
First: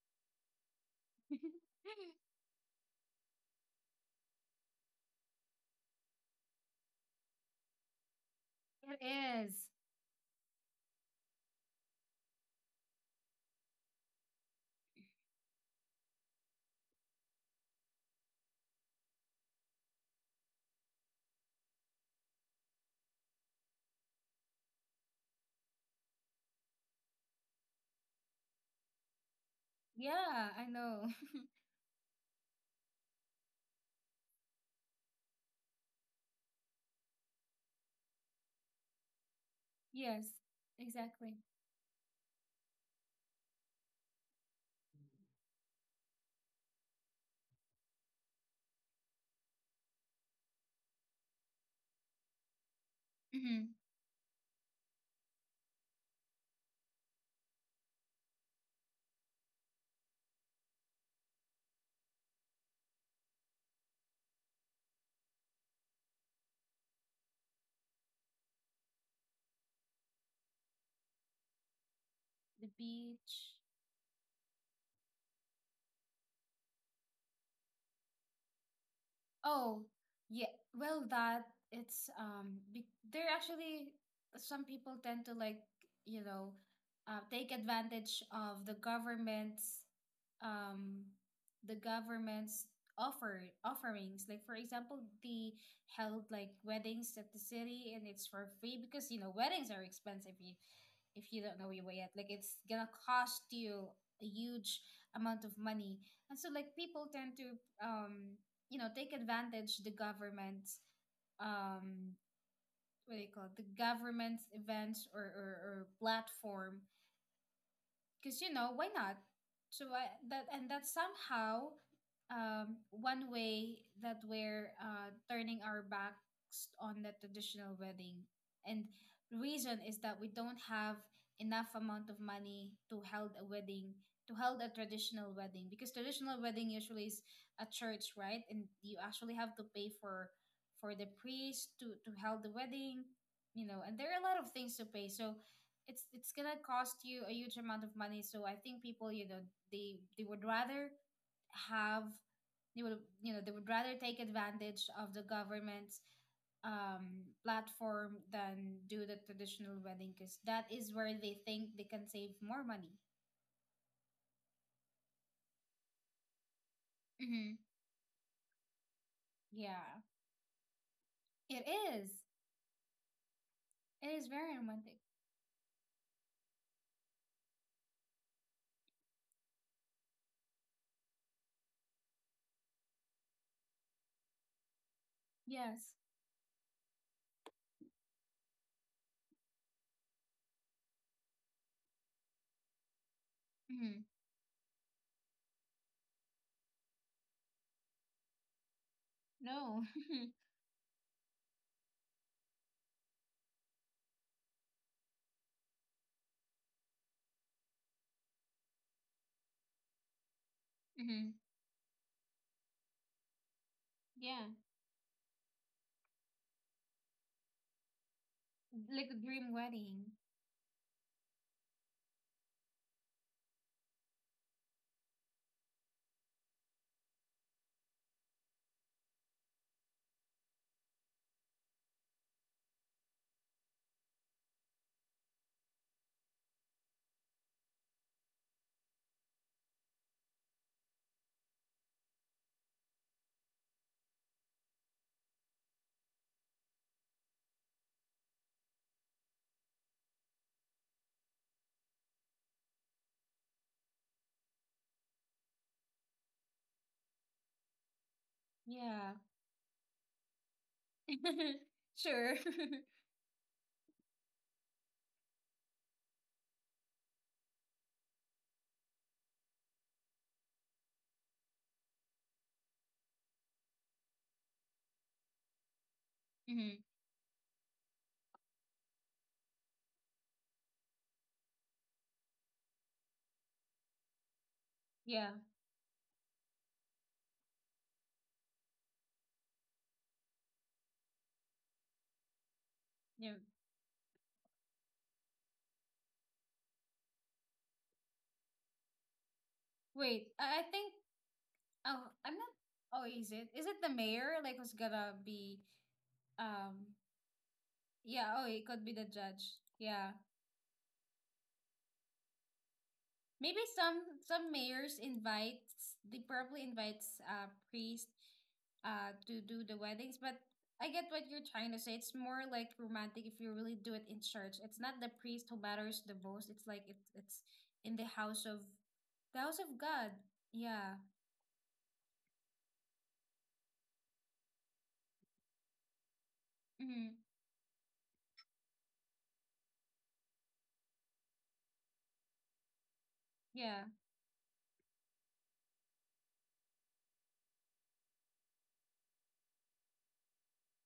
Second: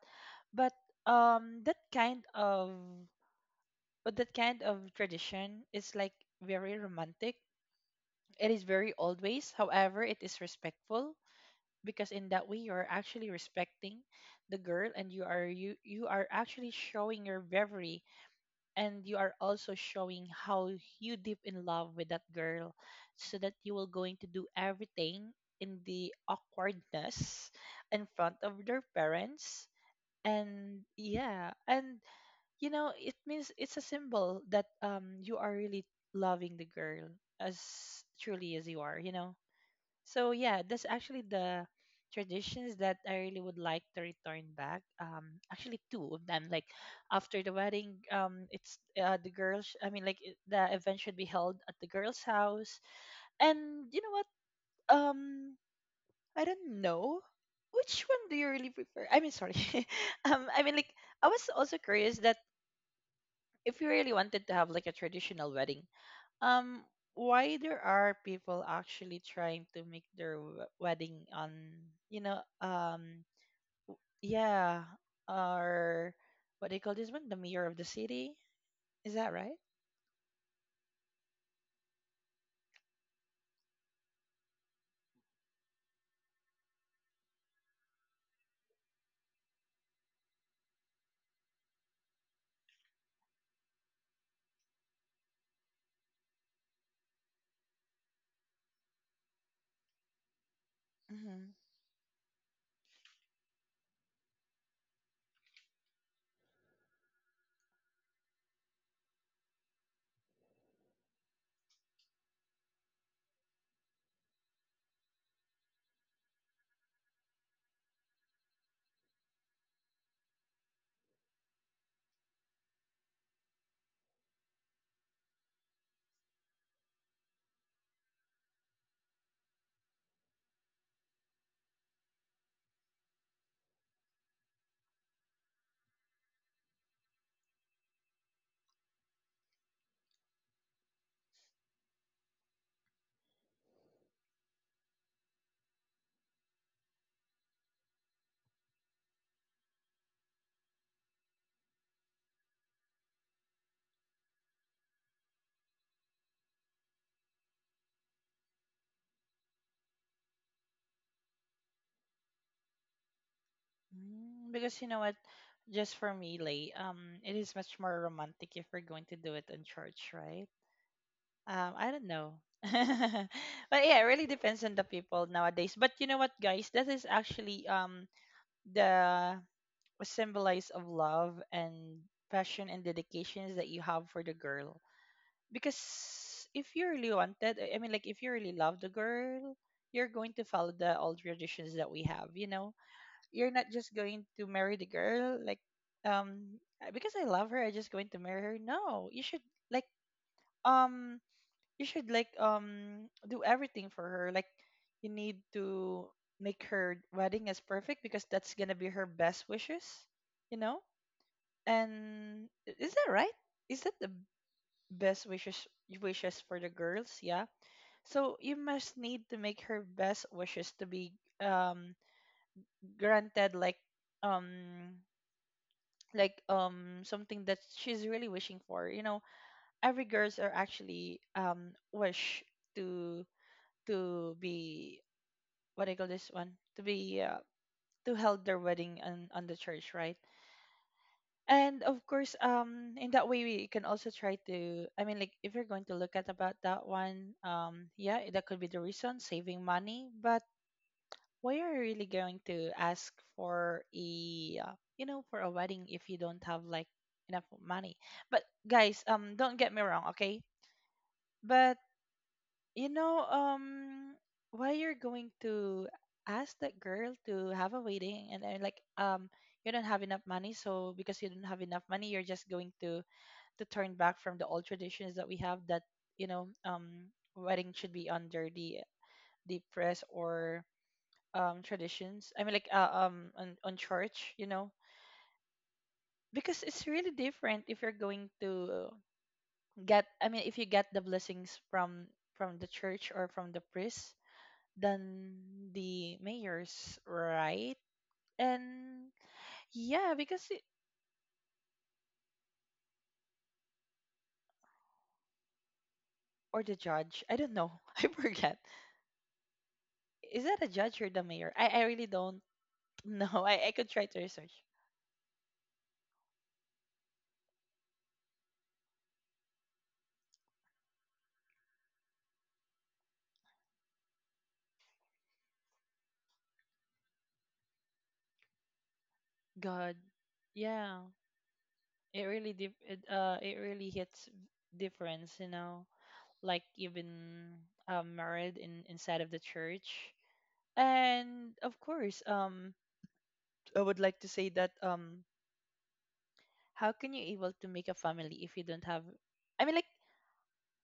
S2: but um that kind of but that kind of tradition is like very romantic. It is very
S1: It
S2: old ways.
S1: is.
S2: However, it is respectful, because in that way you are actually respecting the girl, and you are, you you are actually showing your bravery, and you are also showing how you deep in love with that girl, so that you will going to do everything in the awkwardness in front of their parents,
S1: Yeah, I
S2: and
S1: know.
S2: yeah, and you know, it means it's a symbol that um you are really loving the girl as truly as you are, you know.
S1: Yes,
S2: So yeah, that's actually
S1: exactly.
S2: the traditions that I really would like to return back. Um, actually two of them. Like, after the wedding, um, it's, uh, the girls. I mean, like it- the event should be held at the girl's house.
S1: Mm-hmm.
S2: And you know what? Um, I don't know. Which one do you really prefer? I mean, sorry. um, I mean, like, I was also curious that, if you really wanted to have like a traditional wedding, um why there are people actually trying to make their w- wedding on, you know,
S1: The
S2: um
S1: beach.
S2: yeah, or what do you call this one, the mayor of the city, is that right?
S1: Oh, yeah. Well, that, it's um, be there actually some people tend to like, you know, uh, take advantage of the government's um, the government's offer offerings. Like for example, they held like weddings at the city, and it's for free, because you know weddings are expensive. You, if you
S2: Mm-hmm.
S1: don't know your way yet, like it's gonna cost you a huge amount of money. And so, like, people tend to um you know take advantage the government's um what do you call it, the government's events, or, or, or platform, because you know, why not? So I, that, and that's somehow um, one way that we're, uh, turning our backs on the traditional wedding. And reason is that we don't have enough amount of money to held a wedding to held a traditional wedding, because traditional wedding usually is a church, right? And you actually have to pay for for the priest to to held the wedding, you know, and there are a lot of things to pay. So it's it's gonna cost you a huge amount of money. So I think people, you know, they they would rather have, they would you know they would rather take advantage of the government's um, platform than do the traditional wedding, because that is where they think they can save more money.
S2: Mm, because you know what, just for me, lay, um it
S1: Mm-hmm.
S2: is much more romantic if we're going to do it in
S1: Yeah,
S2: church, right?
S1: it
S2: um I
S1: is.
S2: don't know, but yeah,
S1: It
S2: it
S1: is
S2: really
S1: very
S2: depends on the
S1: romantic.
S2: people nowadays. But you know what, guys, that is actually um the symbolize of love and passion and dedications that you have for the girl. Because
S1: Yes.
S2: if you really wanted, I I mean, like, if you really love the girl, you're going to follow the old traditions that we have. You know, you're not just
S1: Mm-hmm.
S2: going to marry the girl like, um, "Uh, because I love her, I just going to marry her." No, you should
S1: No.
S2: like, um, you should like, um, do everything for her. Like, you need to make her wedding as perfect, because that's gonna be her best wishes. You know,
S1: Mm-hmm.
S2: and i- is that right? Is that the
S1: Yeah,
S2: best wishes, wishes for the girls? Yeah. So you must
S1: like a
S2: need to
S1: dream
S2: make her
S1: wedding.
S2: best wishes to be um granted, like, um like um something that she's really wishing for. You know, every girls are actually um wish to to be, what do you call this one? To be, uh, to held their wedding on on the church, right? And of course, um in that way we can also try to, I mean, like, if you're going to look at about that one, um yeah, that could be the reason, saving money. But why are you really going to ask for a uh, you know for a wedding if you don't have like enough money? But guys,
S1: Yeah.
S2: um don't get me wrong, okay? But
S1: Sure.
S2: you know um why you're going to ask that girl to have a wedding and then like, um you don't have enough money. So because you don't have enough money, you're just going to to turn back from the old traditions that we have, that you know
S1: Mm-hmm.
S2: um wedding should be under the the press or um traditions, I mean, like, uh, um on, on church, you know.
S1: Yeah.
S2: Because it's really different if you're going to get, I mean, if you get the blessings from from the church or
S1: Yeah.
S2: from the priest than the mayors, right? And yeah,
S1: Wait,
S2: because
S1: I,
S2: it,
S1: I think oh I'm not oh is it? Is it the mayor like who's gonna be,
S2: or the
S1: um
S2: judge, I don't know. I
S1: yeah, oh,
S2: forget.
S1: it could be the judge. Yeah.
S2: Is that a judge or the mayor? i, I really don't. No,
S1: Maybe
S2: I, I could
S1: some
S2: try to
S1: some
S2: research.
S1: mayors invites, they probably invites uh priest uh to do the weddings. But I get what you're trying to say. It's more like romantic if you really do it in church. It's not the priest who matters the most. It's like it's it's in the house of, the house of
S2: God,
S1: God.
S2: yeah,
S1: Yeah.
S2: it really dif- it, uh it really hits difference, you know, like
S1: Mm-hmm.
S2: even uh, married in inside of the church, and of course, um, I
S1: Yeah.
S2: would like to say that, um, how can you able to make a family if you don't have? I mean, like,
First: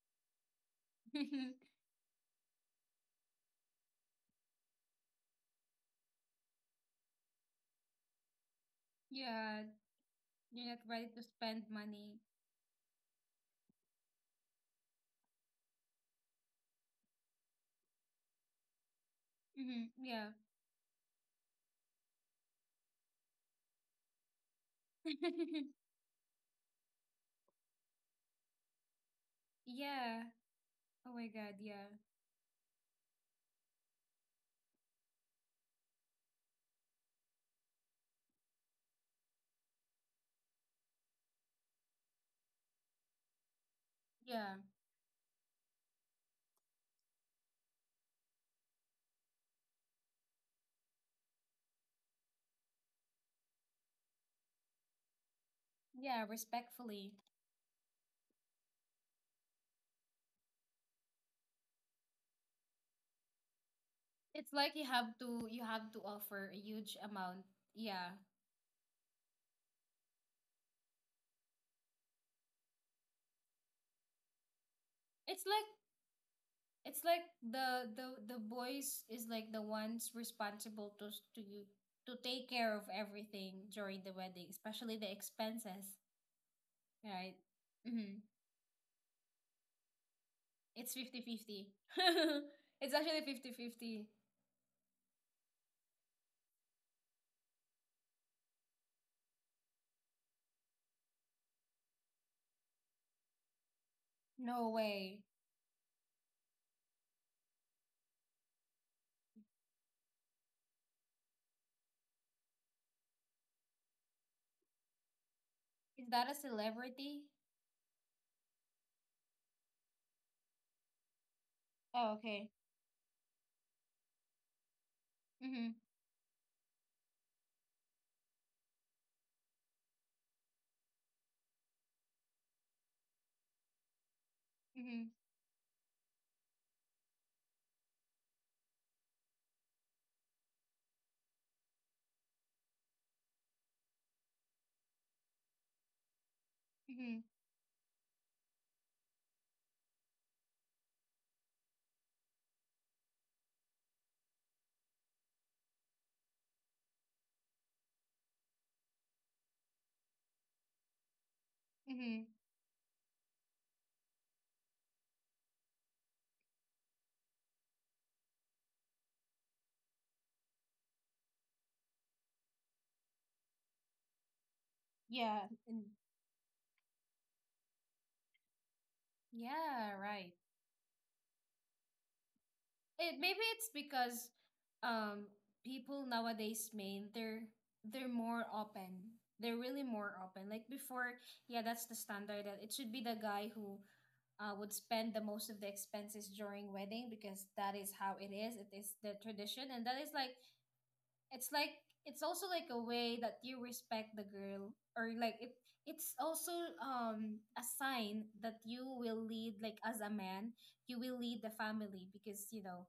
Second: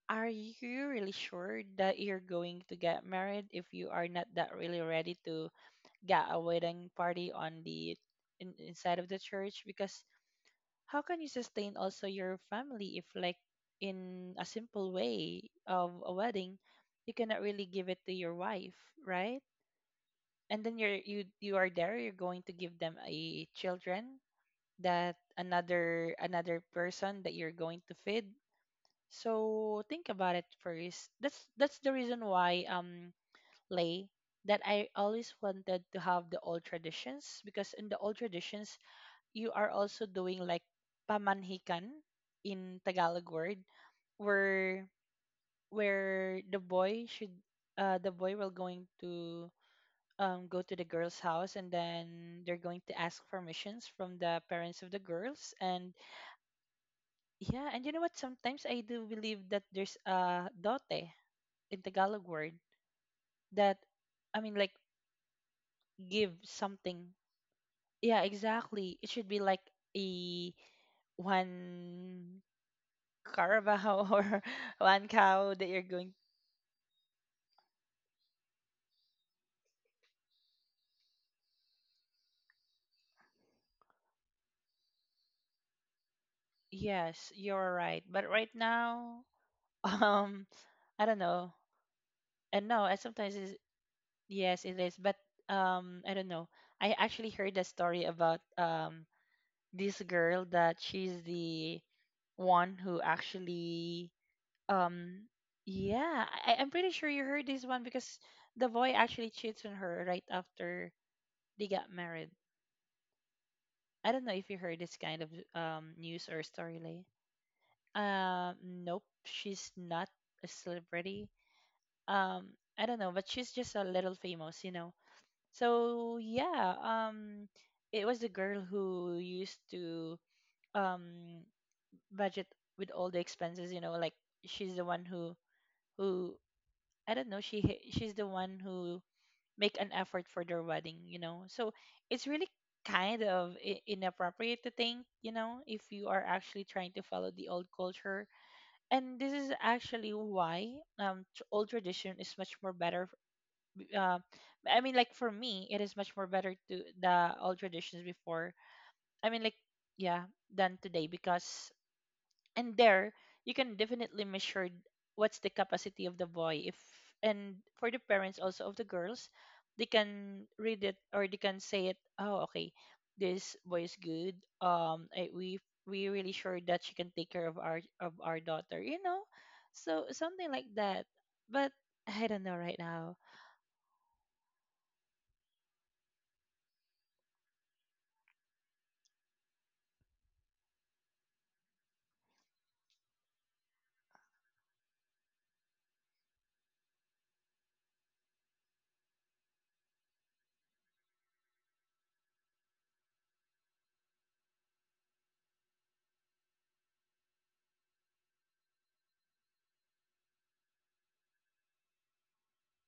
S2: are you really sure that you're going to get married if you are not that really ready to get a wedding party on the in, inside of the
S1: Yeah,
S2: church? Because
S1: you're not
S2: how
S1: ready
S2: can
S1: to
S2: you
S1: spend
S2: sustain also
S1: money.
S2: your family if, like, in a simple way of a wedding you cannot really give it to your wife, right?
S1: Hmm. Yeah.
S2: And then you're you you are there, you're going to give them a children, that another another person that you're going to feed. So think
S1: Yeah.
S2: about it
S1: Oh
S2: first.
S1: my
S2: that's
S1: God.
S2: that's
S1: Yeah.
S2: the reason why, um Lay, that I always wanted to have the old traditions, because in the old traditions you are also doing like pamanhikan in Tagalog word,
S1: Yeah.
S2: where where the boy should, uh the boy will going to um go to the girl's house, and then they're going to ask permissions from the parents of the girls. And
S1: Yeah. Respectfully.
S2: yeah, and you know what, sometimes I do believe that there's a dote in Tagalog word that, I
S1: It's
S2: mean,
S1: like
S2: like,
S1: you have to, you have to
S2: give
S1: offer a huge
S2: something.
S1: amount. Yeah.
S2: Yeah, exactly, it should be like a one Carabao or one
S1: It's
S2: cow
S1: like
S2: that you're going.
S1: it's like the the the boys is like the ones responsible to s- to you to take care of everything during the wedding, especially the expenses,
S2: Yes,
S1: right?
S2: you're right.
S1: Mm-hmm.
S2: But right now, um,
S1: It's
S2: I
S1: fifty
S2: don't know.
S1: fifty.
S2: And no,
S1: It's
S2: I
S1: actually
S2: sometimes
S1: fifty
S2: is
S1: fifty.
S2: yes, it is. But um, I don't know. I actually heard a story about um this girl that she's the one who actually,
S1: No way.
S2: um yeah, I, I'm pretty sure you heard this one, because the boy actually cheats on her right after they got married. I don't know if you heard this kind of um
S1: Is that
S2: news
S1: a
S2: or story, Lay.
S1: celebrity?
S2: Uh, nope, she's not a celebrity.
S1: Oh, okay.
S2: Um, I don't know, but she's just a little famous, you know.
S1: Mhm.
S2: So yeah, um, it was the girl who used to um budget with all the expenses, you know, like, she's the one
S1: Mhm.
S2: who who I don't know, she h- she's the one who make an effort for their wedding, you know. So it's really kind of i- inappropriate to think, you know, if you are actually trying to
S1: Mhm.
S2: follow the old culture. And this is actually why, um tr- old tradition is much more better, uh, I mean, like, for me it is much more better to the old traditions before, I mean, like, yeah, than today. Because
S1: Mhm.
S2: and there you can definitely measure what's the capacity of the boy if, and for the parents also of the girls, they can read it or they can say it, oh, okay, this boy is good, um I,
S1: Yeah,
S2: we
S1: and
S2: we really sure that she can take care of our of our daughter, you know.
S1: Yeah,
S2: So
S1: right.
S2: something like that. But I don't know right now.
S1: It maybe it's because um people nowadays, man, they're they're more open. They're really more open. Like before, yeah, that's the standard, that it should be the guy who, uh, would spend the most of the expenses during wedding, because that is how it is. It is the tradition, and that is like it's like it's also like a way that you respect the girl. Or like, it it's also um a sign that you will lead, like as a man you will lead the family, because you know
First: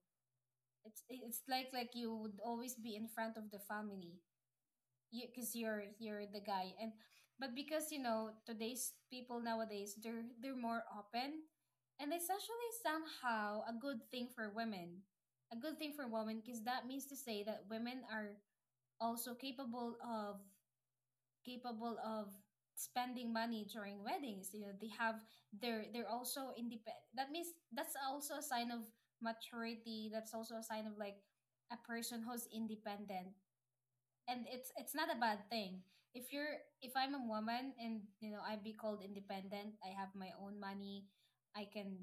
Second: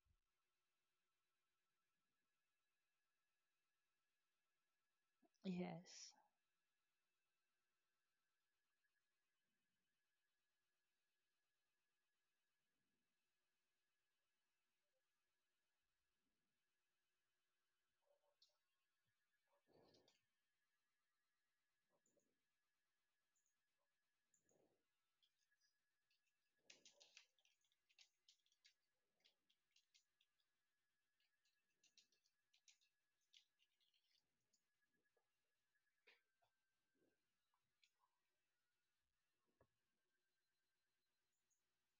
S1: it's it's like like you would always be in front of the family. You, because you're
S2: Yes.
S1: you're the guy. And but because you know today's, people nowadays, they're they're more open, and it's actually somehow a good thing for women, a good thing for women, because that means to say that women are also capable of, capable of spending money during weddings. You know, they have they're they're also independent. That means that's also a sign of maturity, that's also a sign of like a person who's independent. And it's it's not a bad thing, if you're, if I'm a woman, and you know, I'd be called independent, I have my own money, I can,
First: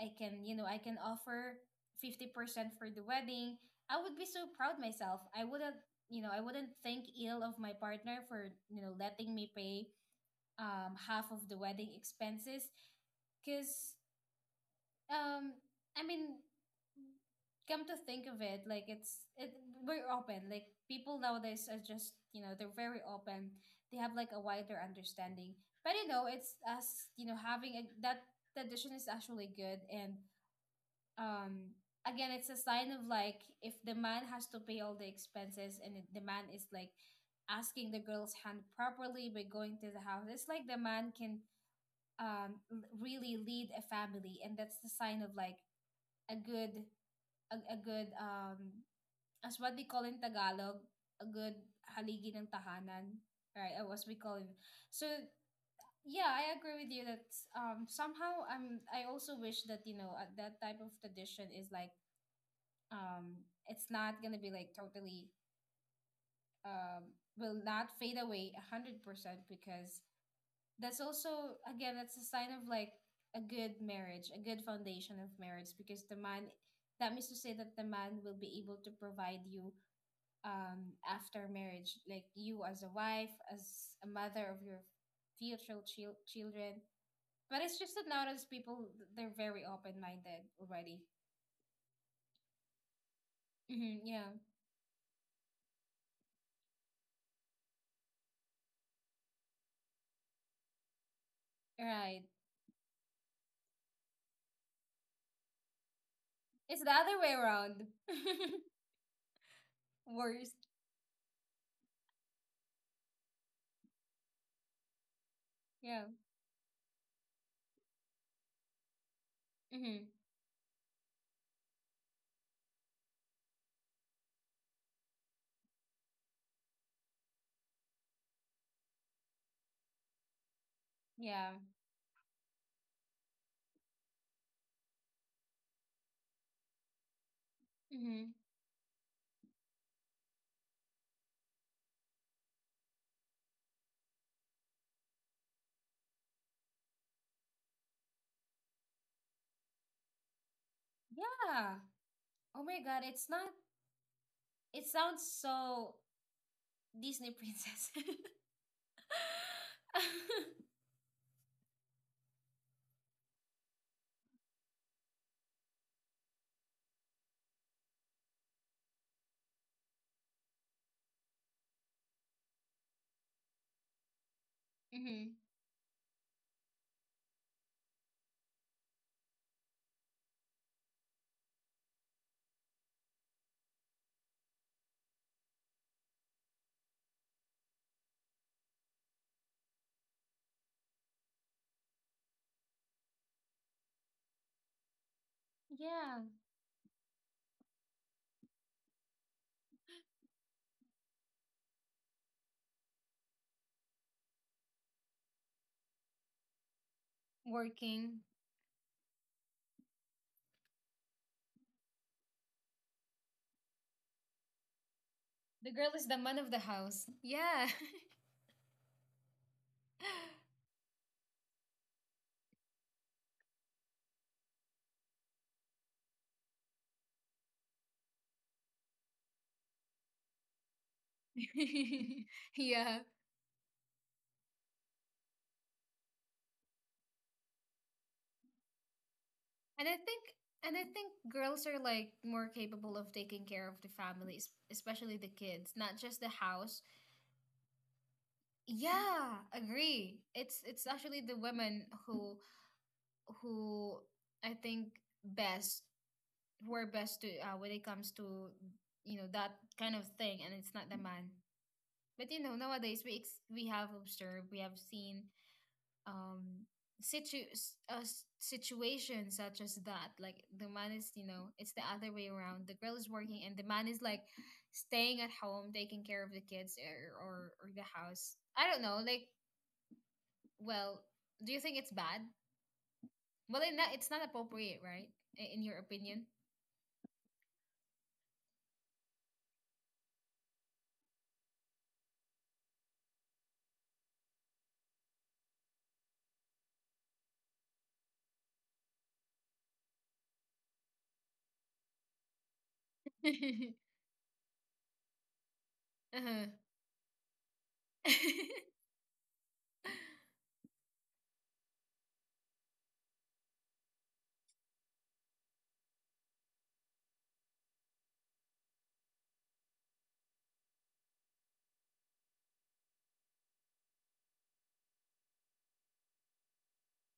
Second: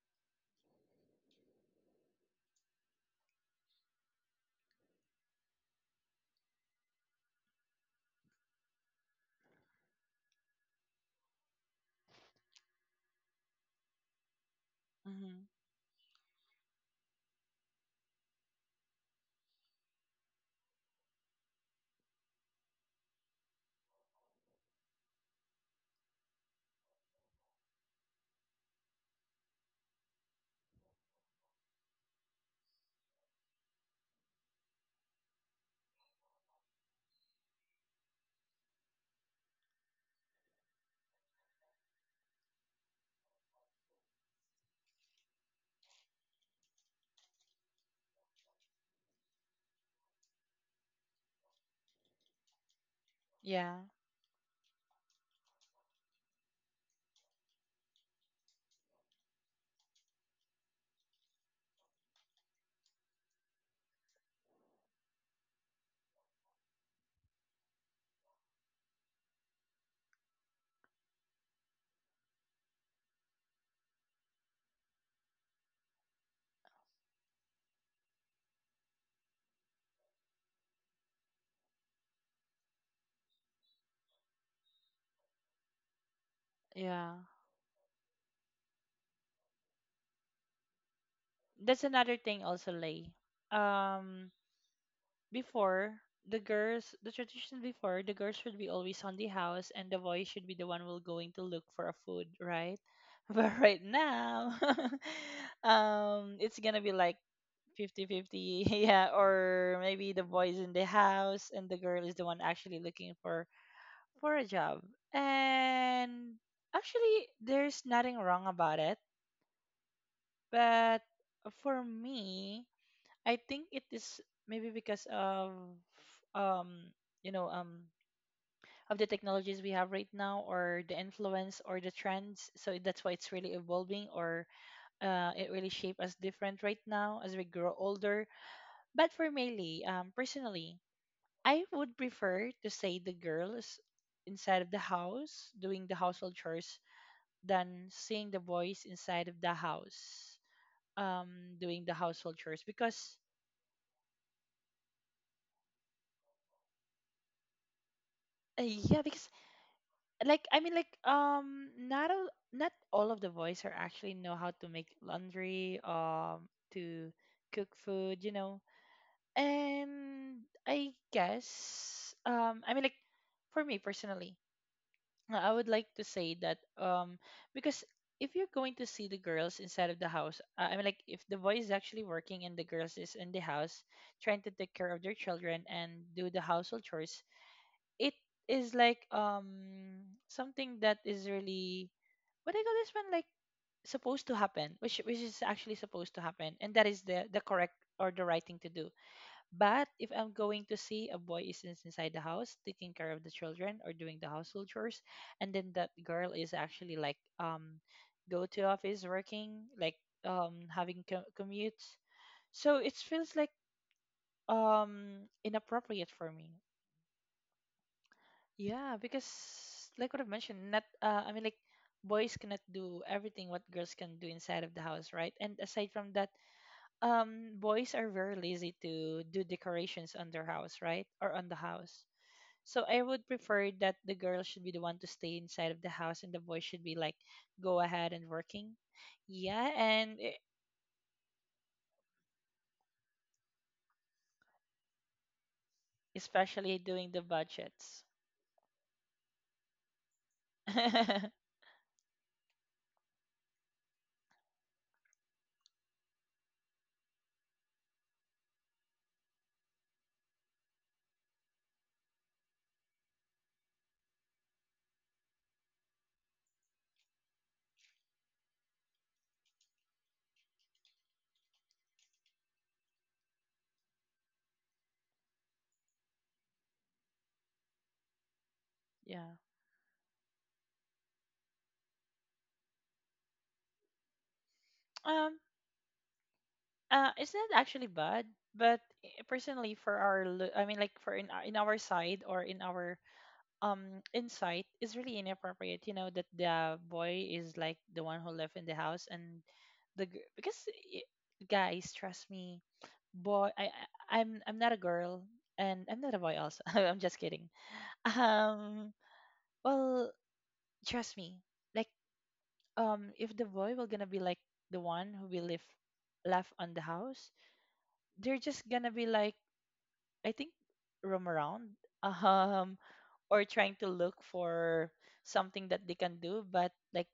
S1: I can, you know, I can offer fifty percent for the wedding. I would be so proud myself. I wouldn't, you know, I wouldn't think ill of my partner for, you know, letting me pay um half of the wedding expenses, cuz
S2: Hmm.
S1: um I mean, come to think of it, like it's it we're open. Like, people nowadays are just, you know, they're very open. They have like a wider understanding. But you know, it's us, you know, having a, that tradition is actually good. And um again it's a sign of like, if the man has to pay all the expenses, and it- the man is like asking the girl's hand properly by going to the house, it's like the man can um l- really lead a family, and that's the sign of like a good, a, a good, um as what we call in Tagalog, a good haligi ng tahanan, right,
S2: Yeah.
S1: uh, as we call it. So yeah, I agree with you that um somehow, i'm I also wish that, you know, uh, that type of tradition is like, um, it's not gonna be like totally, um, will not fade away a hundred percent, because that's also, again, that's a sign of like a good marriage, a good foundation of marriage, because the man, that means to say that the man will be able to provide you, um, after marriage, like you as a wife, as a mother of your future chil- children.
S2: Yeah,
S1: But it's just that nowadays people, they're very open minded already.
S2: that's another thing also, Lay,
S1: Hmm, yeah,
S2: um before, the girls, the tradition before, the girls should be always on the house, and the boy should be the one will going to look for a
S1: right.
S2: food, right? But right now, um, it's gonna
S1: It's the
S2: be
S1: other
S2: like
S1: way around.
S2: fifty-fifty, yeah, or maybe the boy is
S1: Worst.
S2: in the house and the girl is the one actually looking for for a job.
S1: Yeah.
S2: And actually, there's nothing wrong about it,
S1: Mm-hmm.
S2: but for me, I think it is maybe because of, um you know um of the technologies we have right now, or the
S1: Yeah.
S2: influence, or the trends, so that's why it's really evolving, or uh, it really shape us different right now as we grow older.
S1: Mm-hmm.
S2: But for Meili, um personally, I would prefer to say the girls inside of the house doing the household chores than seeing the boys inside of the house um
S1: Yeah.
S2: doing the household
S1: Oh
S2: chores.
S1: my God,
S2: Because
S1: it's not. It sounds so Disney princess.
S2: uh, yeah, because like, I mean, like, um not all not all of the boys are actually know how to make laundry, um to cook food, you know. And I guess, um I mean, like, for me personally,
S1: Mm-hmm.
S2: uh, I would like to say that, um because if you're going to see the girls inside of the house, uh, I mean, like, if the boy is actually working and the girls is in the house trying to take care of their children and do the household chores, it is like um something that is really, what do you call this one, like, supposed to happen, which which is actually supposed
S1: Yeah.
S2: to happen, and that is the the correct or the right thing to do. But if I'm going to see a boy is ins- inside the house taking care of the children or doing the household chores, and then that girl is actually like, um
S1: Working.
S2: go to office working, like, um having co- commutes, so it feels like um
S1: The girl is
S2: inappropriate
S1: the
S2: for
S1: man of the
S2: me.
S1: house. Yeah.
S2: Yeah, because, like, what I've mentioned, not uh, I mean, like, boys cannot do everything what girls can do inside of the house, right? And aside from that, um, boys are very lazy to do decorations on their house, right? Or on the house. So
S1: Yeah.
S2: I would prefer that the girl should be the one to stay inside of the house and the boy should be like, go ahead and working. Yeah,
S1: And I
S2: and
S1: think
S2: e-
S1: and I think girls are like more capable of taking care of the families, especially the kids, not just the
S2: especially
S1: house.
S2: doing the budgets.
S1: Yeah, agree. It's it's actually the women who who I think, best, who are best to, uh, when it comes to, you know, that kind of thing. And it's not the man. But you know, nowadays we ex- we have observed, we have seen um situ s- uh, s- situations such as that, like the man is, you know, it's the other way around, the girl is working, and the man is like staying at home, taking care of the kids, or or, or the house, I don't know. Like,
S2: Yeah.
S1: well, do you think it's bad? Well, in that, it's not appropriate, right?
S2: Um,
S1: I- in your opinion.
S2: Uh, it's not actually bad, but eh, personally, for our, lo- I mean, like, for in our- in our side or in our um insight, it's really inappropriate. You know that the boy is like the one who left in the house, and the g- because, eh, guys, trust me, boy, I
S1: Uh-huh.
S2: I- I'm I'm not a girl, and I'm not a boy also. I'm just kidding. Um, well, trust me, like, um, if the boy will gonna be like the one who will live left on the house, they're just gonna be like, I think, roam around um or trying to look for something that they can do but like,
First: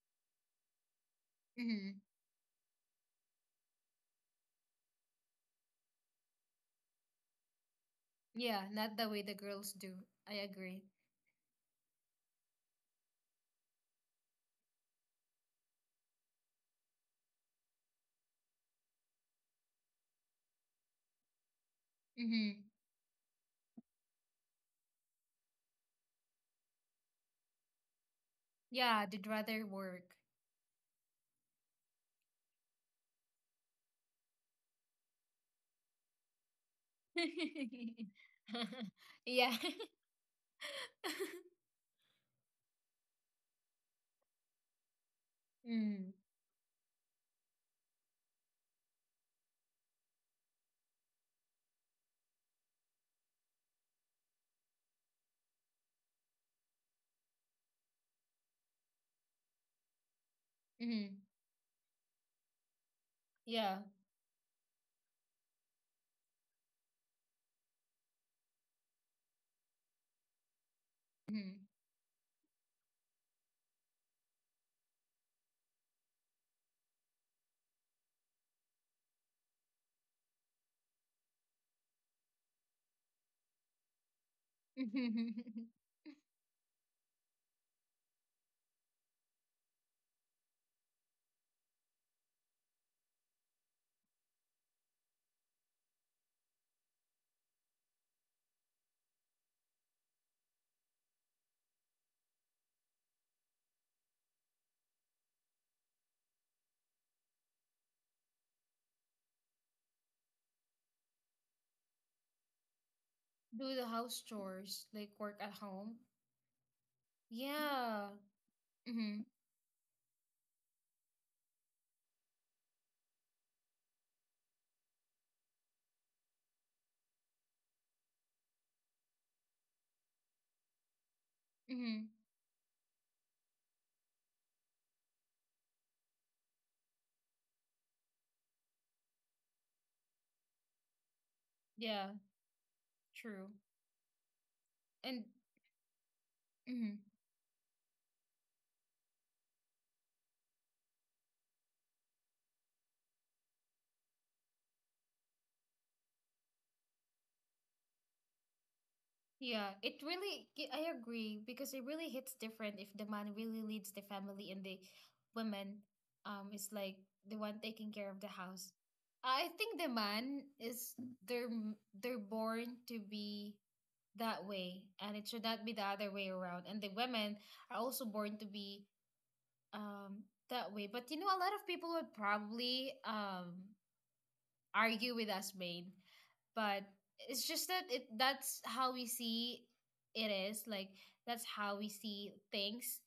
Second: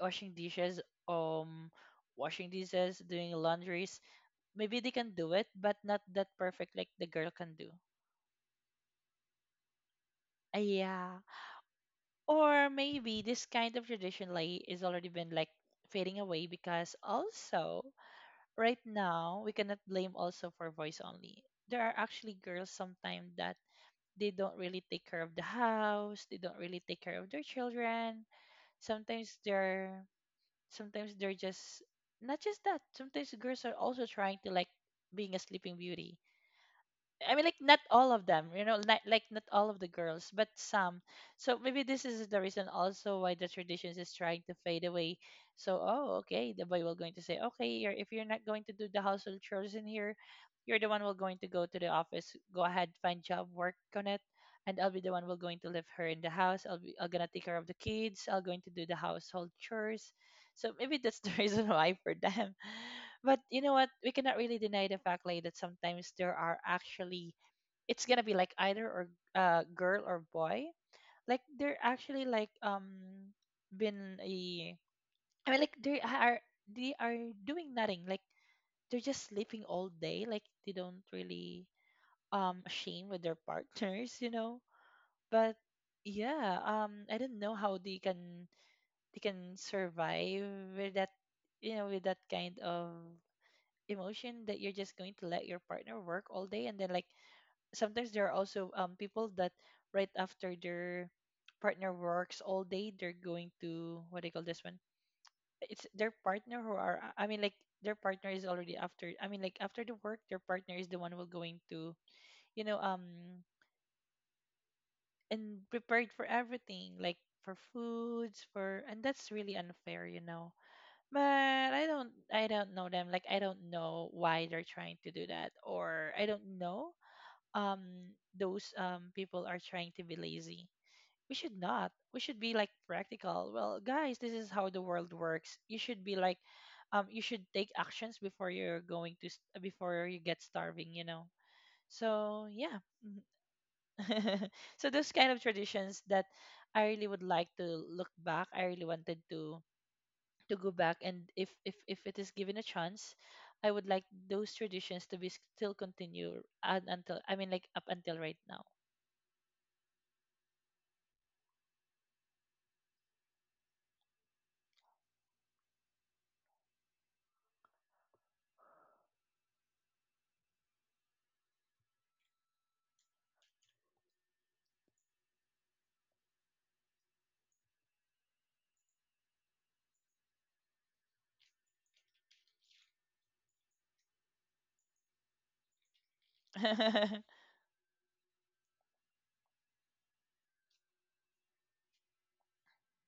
S2: washing dishes, um
S1: Hmm.
S2: washing dishes doing laundries, maybe they can do it but not that perfect like the girl can do.
S1: Yeah, not the way the girls do. I
S2: Uh,
S1: agree.
S2: yeah, or maybe this kind of tradition like is already been like fading away, because also right now we cannot blame also for voice only. There are actually
S1: Hmm.
S2: girls sometimes that they don't really take care of the house, they don't really take care of their children.
S1: Yeah, they'd
S2: sometimes
S1: rather
S2: they're
S1: work.
S2: Sometimes they're just, not just that, sometimes girls are also trying to like being a sleeping beauty. I mean, like, not all of them, you know, like like not
S1: Yeah.
S2: all of the girls, but some. So maybe this is the reason also why the traditions is trying to fade away. So,
S1: Mm.
S2: oh, okay, the boy will going to say, okay, you're, if you're not going to do the household chores in here, you're the one will going to go to the office. Go ahead, find job, work on it, and I'll be the one will going to leave her in the house. I'll be I'll gonna take care of the kids. I'll going to do the household chores. So maybe that's
S1: Mm-hmm.
S2: the reason why for them. But you know
S1: Yeah.
S2: what? We cannot really deny the fact like that sometimes there are actually, it's gonna be like either or, uh girl or boy. Like
S1: Mm-hmm.
S2: they're actually like, um been a, I mean, like, they are they are doing nothing. Like they're just sleeping all day. Like they don't really, um ashamed with their partners, you know. But yeah, um I don't know how they can they can survive with that, you know, with that kind of emotion that you're just going to let your partner work all day, and then like, sometimes there are also um people that right after their partner works all day, they're going to, what do you call this one, it's their partner who are, I mean, like, their partner is already after, I mean, like, after the work, their partner is the one who will going to, you know, um
S1: Do the house chores, like work at
S2: and
S1: home.
S2: prepared for everything, like for
S1: Yeah.
S2: foods for, and
S1: Mm-hmm.
S2: that's really unfair, you know. But I don't I don't know them. Like I don't know why they're trying to do that, or I don't know um those um people are trying to be lazy. We should not.
S1: Mm-hmm.
S2: We should be like practical. Well, guys, this is how the world works. You should be like um you should take actions before you're going to st- before you get starving, you know.
S1: Yeah,
S2: So, yeah.
S1: true.
S2: So those
S1: And
S2: kind of traditions that I really
S1: mm-hmm.
S2: would like to look back. I really wanted to to go back and if if if it is given a chance, I would like those traditions to be still continue and until I mean like up until right now.
S1: Yeah, it really, g- I agree, because it really hits different if the man really leads the family, and the woman um is like the one taking care of the house. I think the man is, they're m- they're born to be that way, and it should not be the other way around. And the women are also born to be um that way. But you know, a lot of people would probably um argue with us, Bane. But it's just that it that's how we see it is. Like, that's how we see things.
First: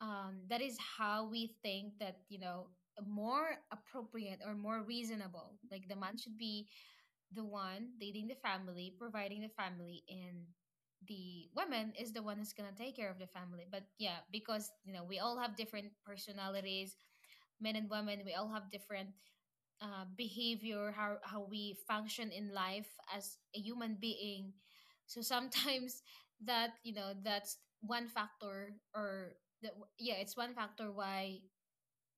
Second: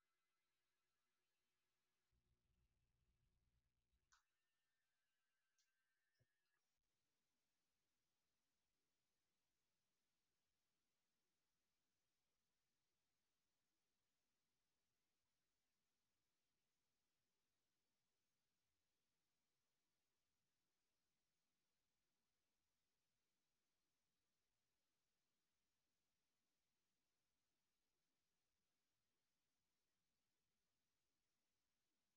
S1: Um, that is how we think that, you know, more appropriate or more reasonable. Like the man should be the one leading the family, providing the family, and the woman is the one who's gonna take care of the family. But yeah, because you know we all have different personalities, men and women. We all have different, uh, behavior, how how we function in life as a human being. So sometimes that, you know, that's one factor. or the, yeah, it's one factor why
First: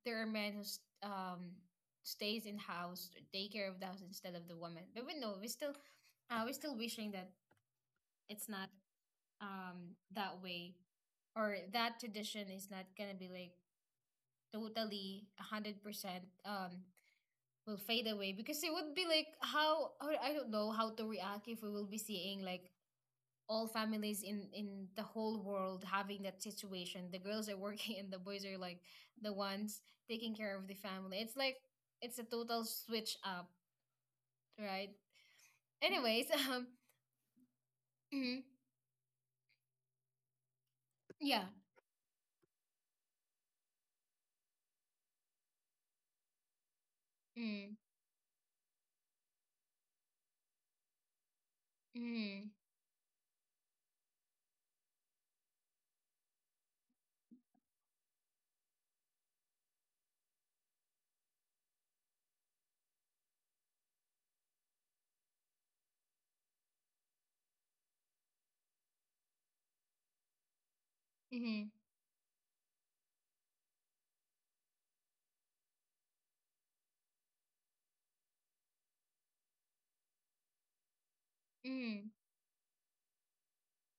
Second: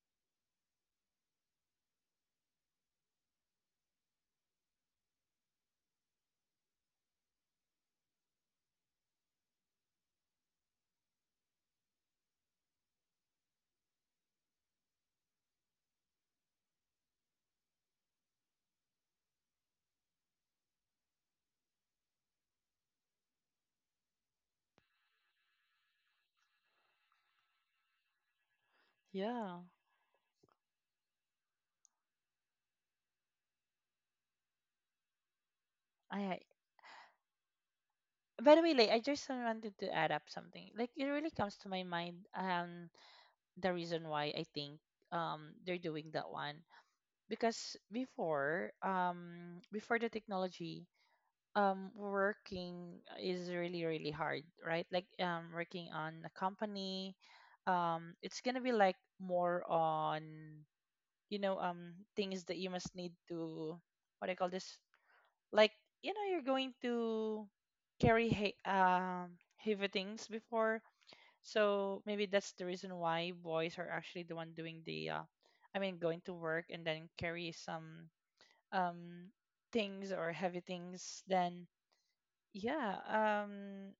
S1: there are men who s- um, stays in house, take care of the house instead of the woman. But we know we still uh, we're still wishing that it's not um that way, or that tradition is not gonna be like totally a hundred percent um will fade away, because it would be like, how, or I don't know how to react if we will be seeing like all families in in the whole world having that situation. The girls are working and the boys are like the
S2: Yeah,
S1: ones taking care of the family. It's like, it's a total switch up, right? Anyways,
S2: I,
S1: um, mhm,
S2: by the way, like I just wanted to add up something, like it really
S1: yeah.
S2: comes to my mind. Um the reason why I think um they're doing that one, because
S1: Mm.
S2: before, um before the technology, um
S1: Mm.
S2: working is really really hard, right? Like um working on a company, um it's gonna be like more on, you know, um things that you must need to, what do you call this, like, you know, you're going to carry he- um heavy things before.
S1: Mm.
S2: So maybe that's the reason why boys are actually the one doing the uh, I mean going to work and then carry some um things or heavy things than,
S1: Mm.
S2: yeah, um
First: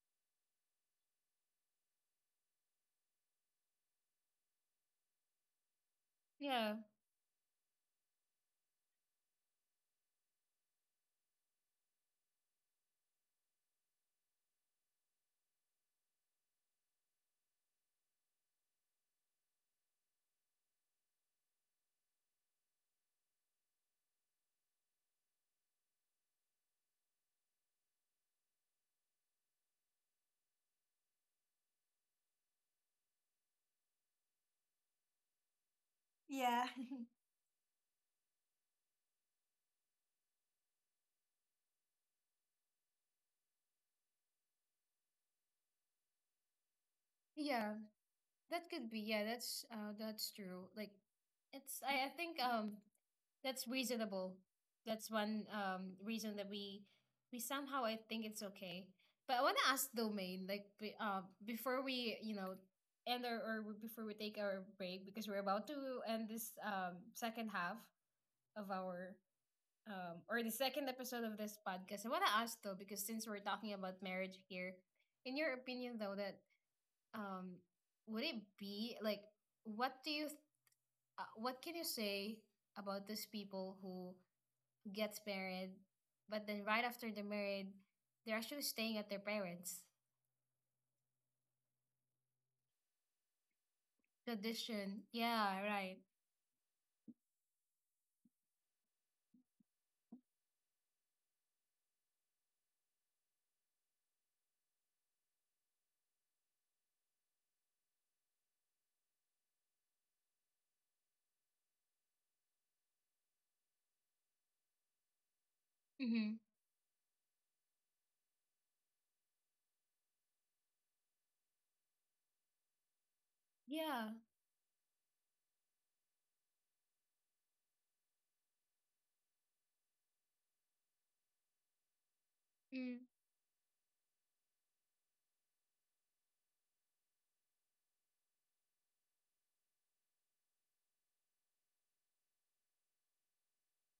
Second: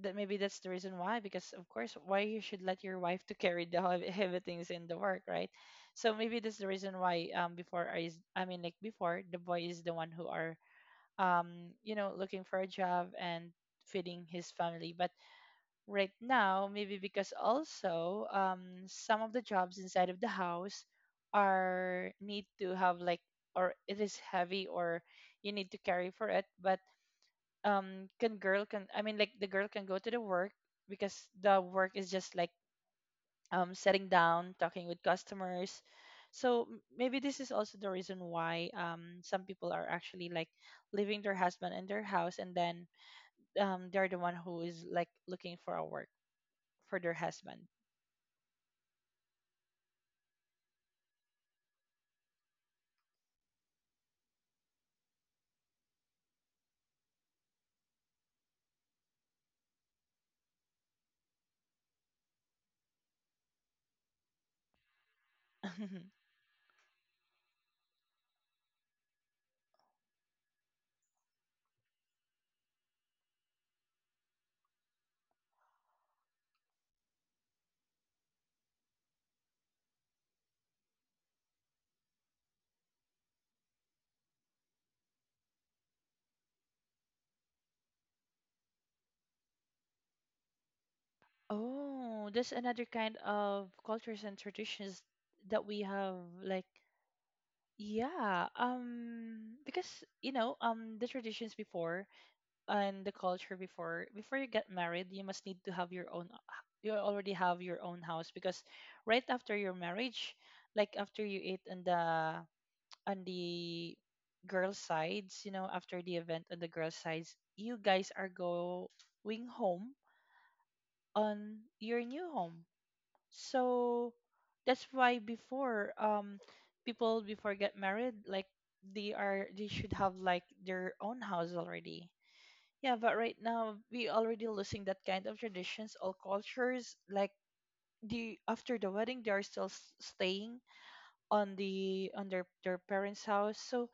S2: that, maybe that's the reason why. Because of course, why you should let your wife to carry the heavy, heavy things in the work, right? So maybe that's the
S1: Yeah.
S2: reason why um before I is, I mean like before, the boy is the one who are, um you know, looking for a job and feeding his family. But right now, maybe because also um some of the jobs inside of the house are need to have like, or it is heavy, or you need to carry for it. But um can girl can, I mean like the girl can go to the work because the work is just like um sitting down talking with customers. So
S1: Yeah.
S2: m- maybe this is also the reason why um some people are actually like leaving their husband in their house and then um they're the one who is like looking for a work for their husband.
S1: Yeah. That could be, yeah, that's uh that's true. Like, it's I, I think um that's reasonable. That's one um reason that we we somehow I think it's okay. But I want to ask Domain, like be, uh before we you know end our or before we take our break, because we're about to end this um second half of our um or the second episode of this podcast. I want to ask though, because since we're talking about marriage here, in your opinion though, that um would it be like, what do you uh, what can you say about those people who gets married, but then right after they're married they're actually staying at their parents.
S2: Oh, that's another kind of cultures and
S1: Tradition,
S2: traditions
S1: yeah,
S2: that we
S1: right.
S2: have, like, yeah, um, because, you know, um, the traditions before and the culture before before you get married, you must need to have your own. h- You already have your own house, because right after your marriage, like after you eat on the on the girl sides, you know, after the
S1: Mm-hmm.
S2: event on the girl sides, you guys are going home, on your new home.
S1: Yeah.
S2: So that's why before, um people before get married, like they are, they should have like their own house already. Yeah,
S1: Mm-hmm.
S2: but right now we already losing that kind of traditions all cultures, like, the after the wedding they are still s- staying on the on their their parents' house. So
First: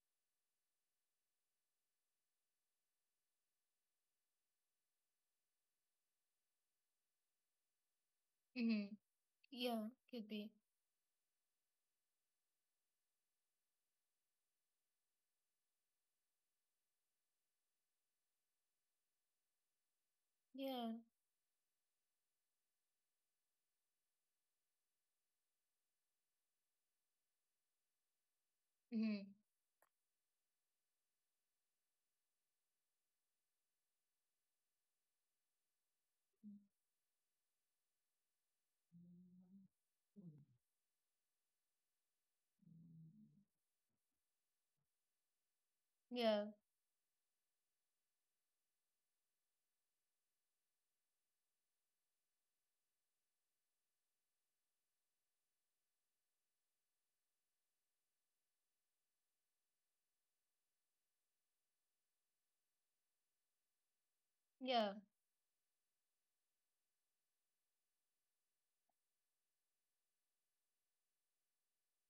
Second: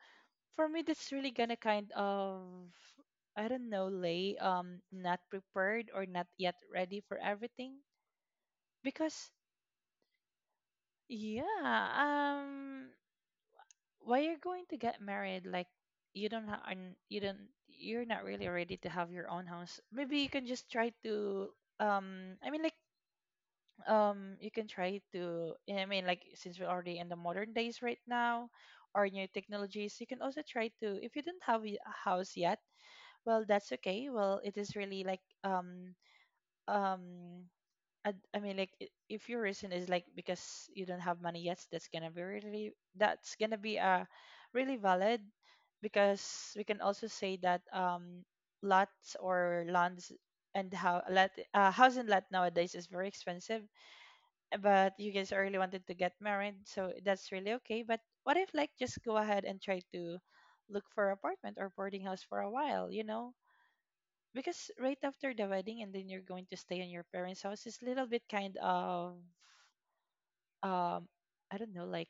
S2: for me, that's really gonna kind of, I don't know, lay um not prepared or not yet ready for everything.
S1: Mm-hmm.
S2: Because,
S1: Yeah, could be.
S2: yeah, um why you're going to get married, like, you don't have, and you don't, you're not really ready to have your own house, maybe you can just try
S1: Yeah.
S2: to um I mean like, um you can try to, I mean like, since we're already in the modern days right now, or
S1: Hmm.
S2: new technologies, you can also try to, if you don't have y- a house yet, well, that's okay. Well, it is really like, um um I, I mean, like, i- if your reason is like because you don't have money yet, that's gonna be really, that's gonna be uh really valid.
S1: Yeah,
S2: Because we can also say that, um lots or lands, and how lot, uh, house and lot nowadays is very expensive. uh, But you guys really wanted to get married, so that's really okay. But what if, like, just go ahead and try to look for apartment or boarding house for a while, you know? Because
S1: yeah.
S2: right after the wedding and then you're going to stay in your parents' house is a little bit kind of, um I don't know, like,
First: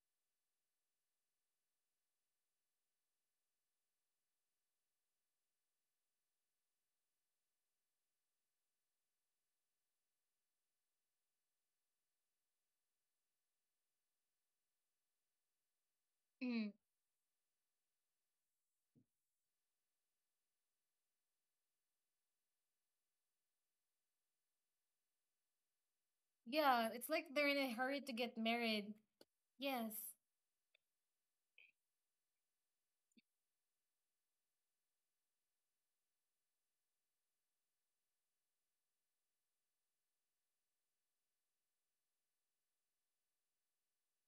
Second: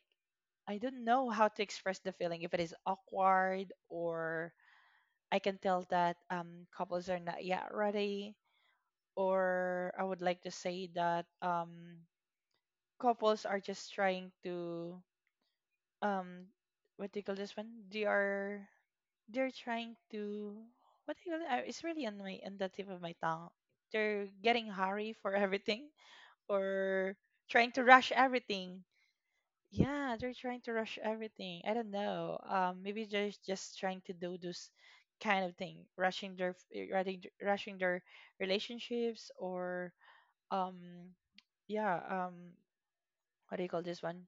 S2: I don't know how to express the feeling, if it is awkward, or I can tell that um couples are not yet ready, or I would like to say that um couples are just trying to um
S1: Hmm.
S2: what do you call this one? They are, they're trying to, what do you call it? Uh, It's really on my, on the tip of my tongue. They're getting hurry for everything,
S1: Yeah. It's
S2: or
S1: like they're in
S2: trying
S1: a
S2: to
S1: hurry
S2: rush
S1: to get
S2: everything.
S1: married. Yes.
S2: Yeah, they're trying to rush everything. I don't know. Um, maybe they're just trying to do this kind of thing, rushing their eh, rushing rushing their relationships or, um yeah, um what do you call this one?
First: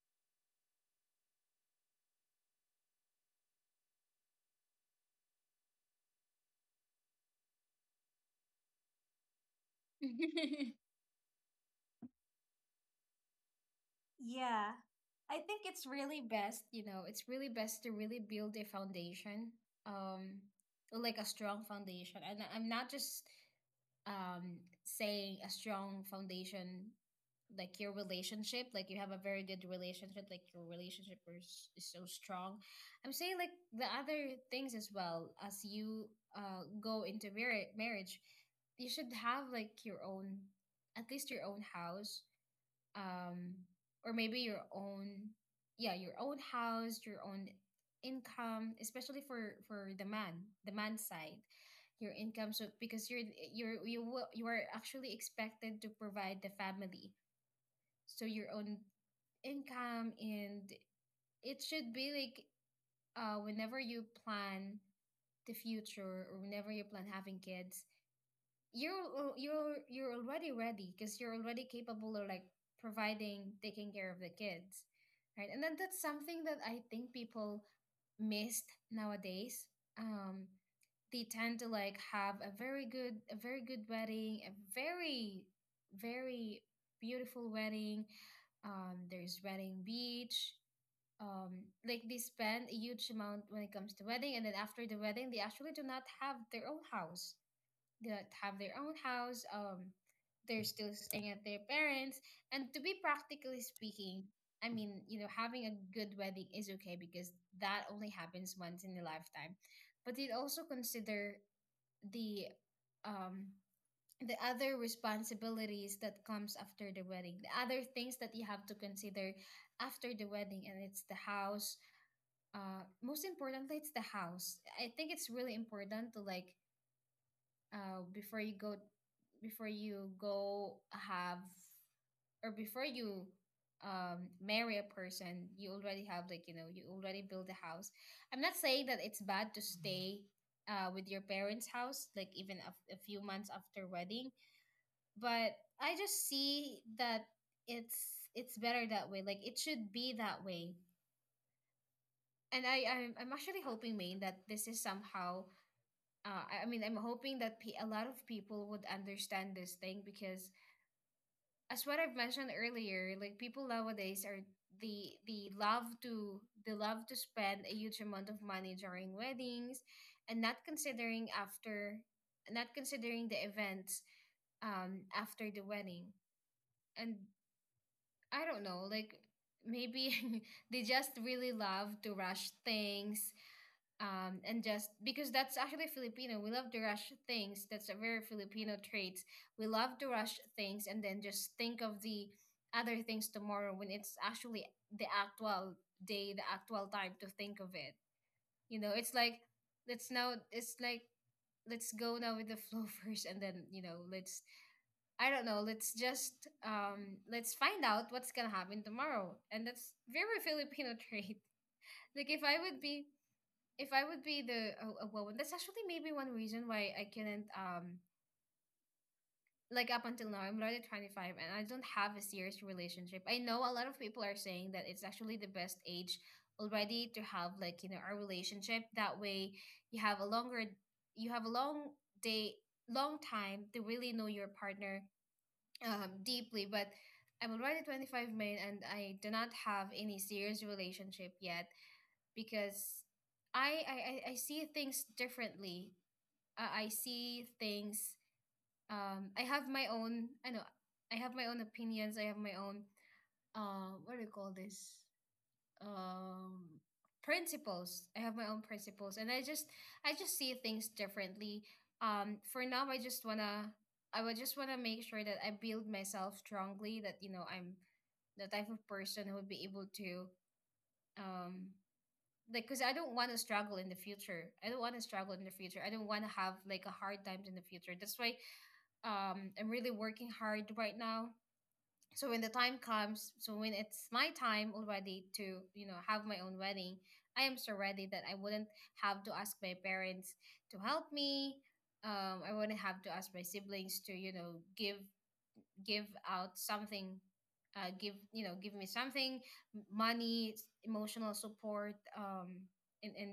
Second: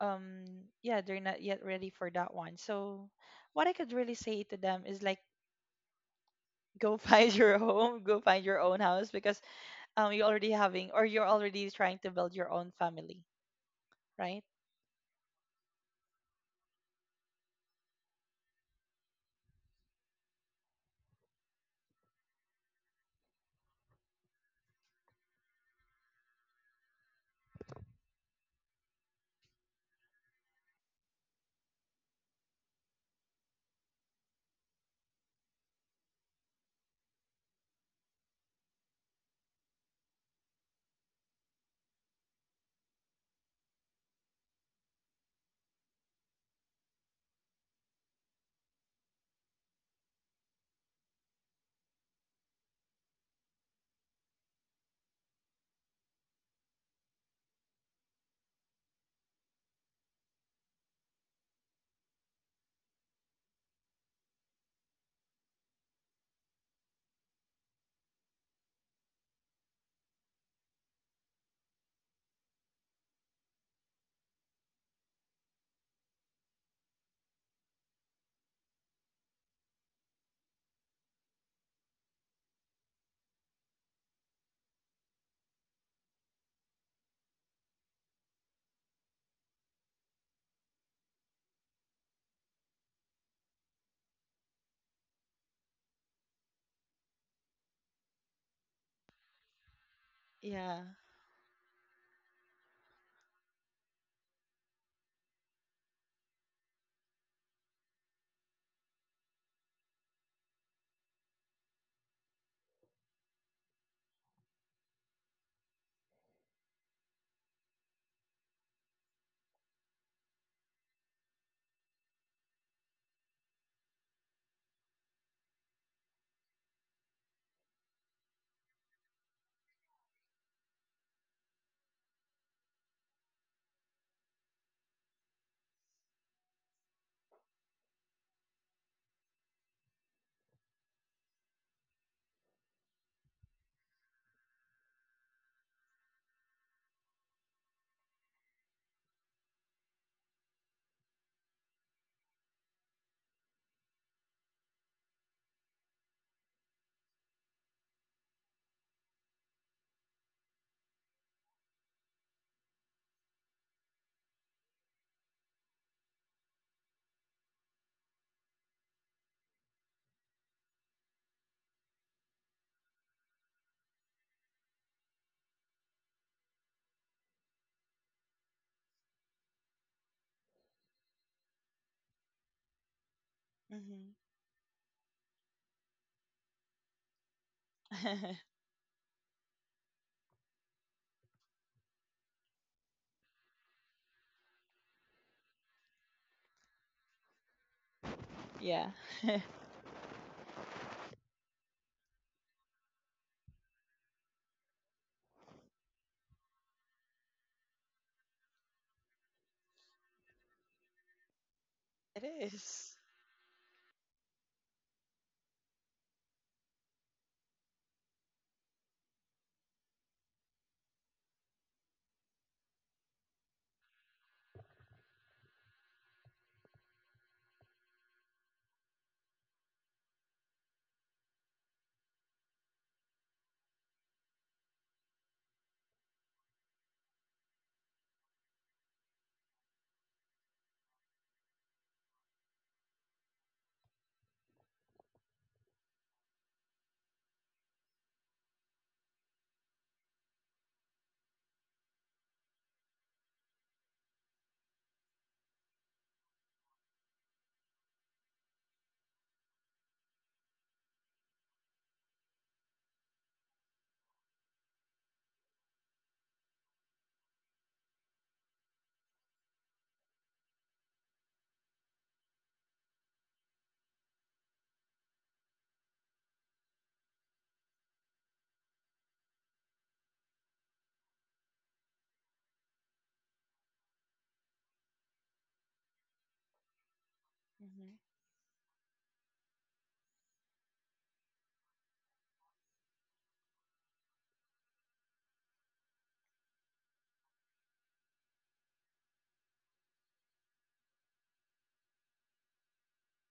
S2: um yeah, they're not yet ready for that one. So what I could really say to them is like, go find your home, go find your own house, because um you're already having, or you're already trying to build your own family, right?
S1: Yeah, I think it's really best. You know, it's really best to really build a foundation, um, like a strong foundation, and I'm not just um, saying a strong foundation, like your relationship, like you have a very good relationship, like your relationship is, is so strong. I'm saying like the other things, as well as you uh, go into mar- marriage, you should have like your own, at least your own house, um or maybe your own, yeah, your own house, your own income, especially for for the man the man side, your income. So because you're you're you will you are actually expected to provide the family, so your own income. And it should be like, uh whenever you plan the future, or whenever you plan having kids, you're al- you're you're already ready, because you're already capable of like providing, taking care of the kids, right? And then that's something that I think people missed nowadays. um they tend to like have a very good, a very good wedding, a very very beautiful wedding, um there's wedding beach, um like they spend a huge amount when it comes to wedding, and then after the wedding they actually do not have their own house, that have their own house. Um, they're
S2: Yeah.
S1: still staying at their parents. And to be practically speaking, I mean, you know, having a good wedding is okay because that only happens once in a lifetime. But it also consider the um the other responsibilities that comes after the wedding, the other things that you have to consider after the wedding, and it's the house. Uh, most importantly, it's the house. I think it's really important to, like, uh, before you go, before you go have or before you um, marry a person, you already have, like, you know, you already build a house. I'm not saying that it's bad to stay uh, with your parents house, like even a, a few months after wedding, but I just see that it's it's better that way, like it should be that way. And i i'm, I'm actually hoping, Maine, that this is somehow, uh, I I mean, I'm hoping that pe- a lot of people would understand this thing, because, as what I've mentioned earlier, like people nowadays are the the love to they love to spend a huge amount of money during weddings, and not considering after, not considering the events um after the wedding. And I don't know, like maybe they just really love to rush things.
S2: Hmm.
S1: Um, and just because that's actually Filipino, we love to rush things. That's a very Filipino trait. We love to rush things and then just think of the other things tomorrow when it's actually the actual day, the actual time to think of it. You
S2: Yeah.
S1: know, it's like let's now, it's like let's go now with the flow first, and then you know, let's I don't know. Let's just um let's find out what's gonna happen tomorrow, and that's very Filipino trait.
S2: It
S1: Like if I would
S2: is.
S1: be if I would be the a, a woman, that's actually maybe one reason why I couldn't um like up until now I'm already twenty-five and I don't have a serious relationship. I know a lot of people are saying that it's actually the best age already to have like you know a relationship. That way you have a longer you have a long day long time to really know your partner um, deeply. But I'm already twenty-five, main and I do not have any serious relationship yet, because I I, I I see things differently. Uh, I see things. Um, I have my own. I know. I have my own opinions. I have my own. Uh, what do you call this? um Principles. I have my own principles, and I just I just see things differently. Um for now, I just wanna I would just wanna make sure that I build myself strongly, that you know I'm the type of person who would be able to um like, because I don't want to struggle in the future. I don't want to struggle in the future. I don't want to have like a hard times in the future. That's why um I'm really working hard right now, so when the time comes, so when it's my time already to you know have my own wedding, I am so ready
S2: Mm-hmm.
S1: that I wouldn't have to ask my parents to help me. um, I wouldn't have to ask my siblings to you know give give out something, uh, give you know give me something, m- money, emotional support, um, and, and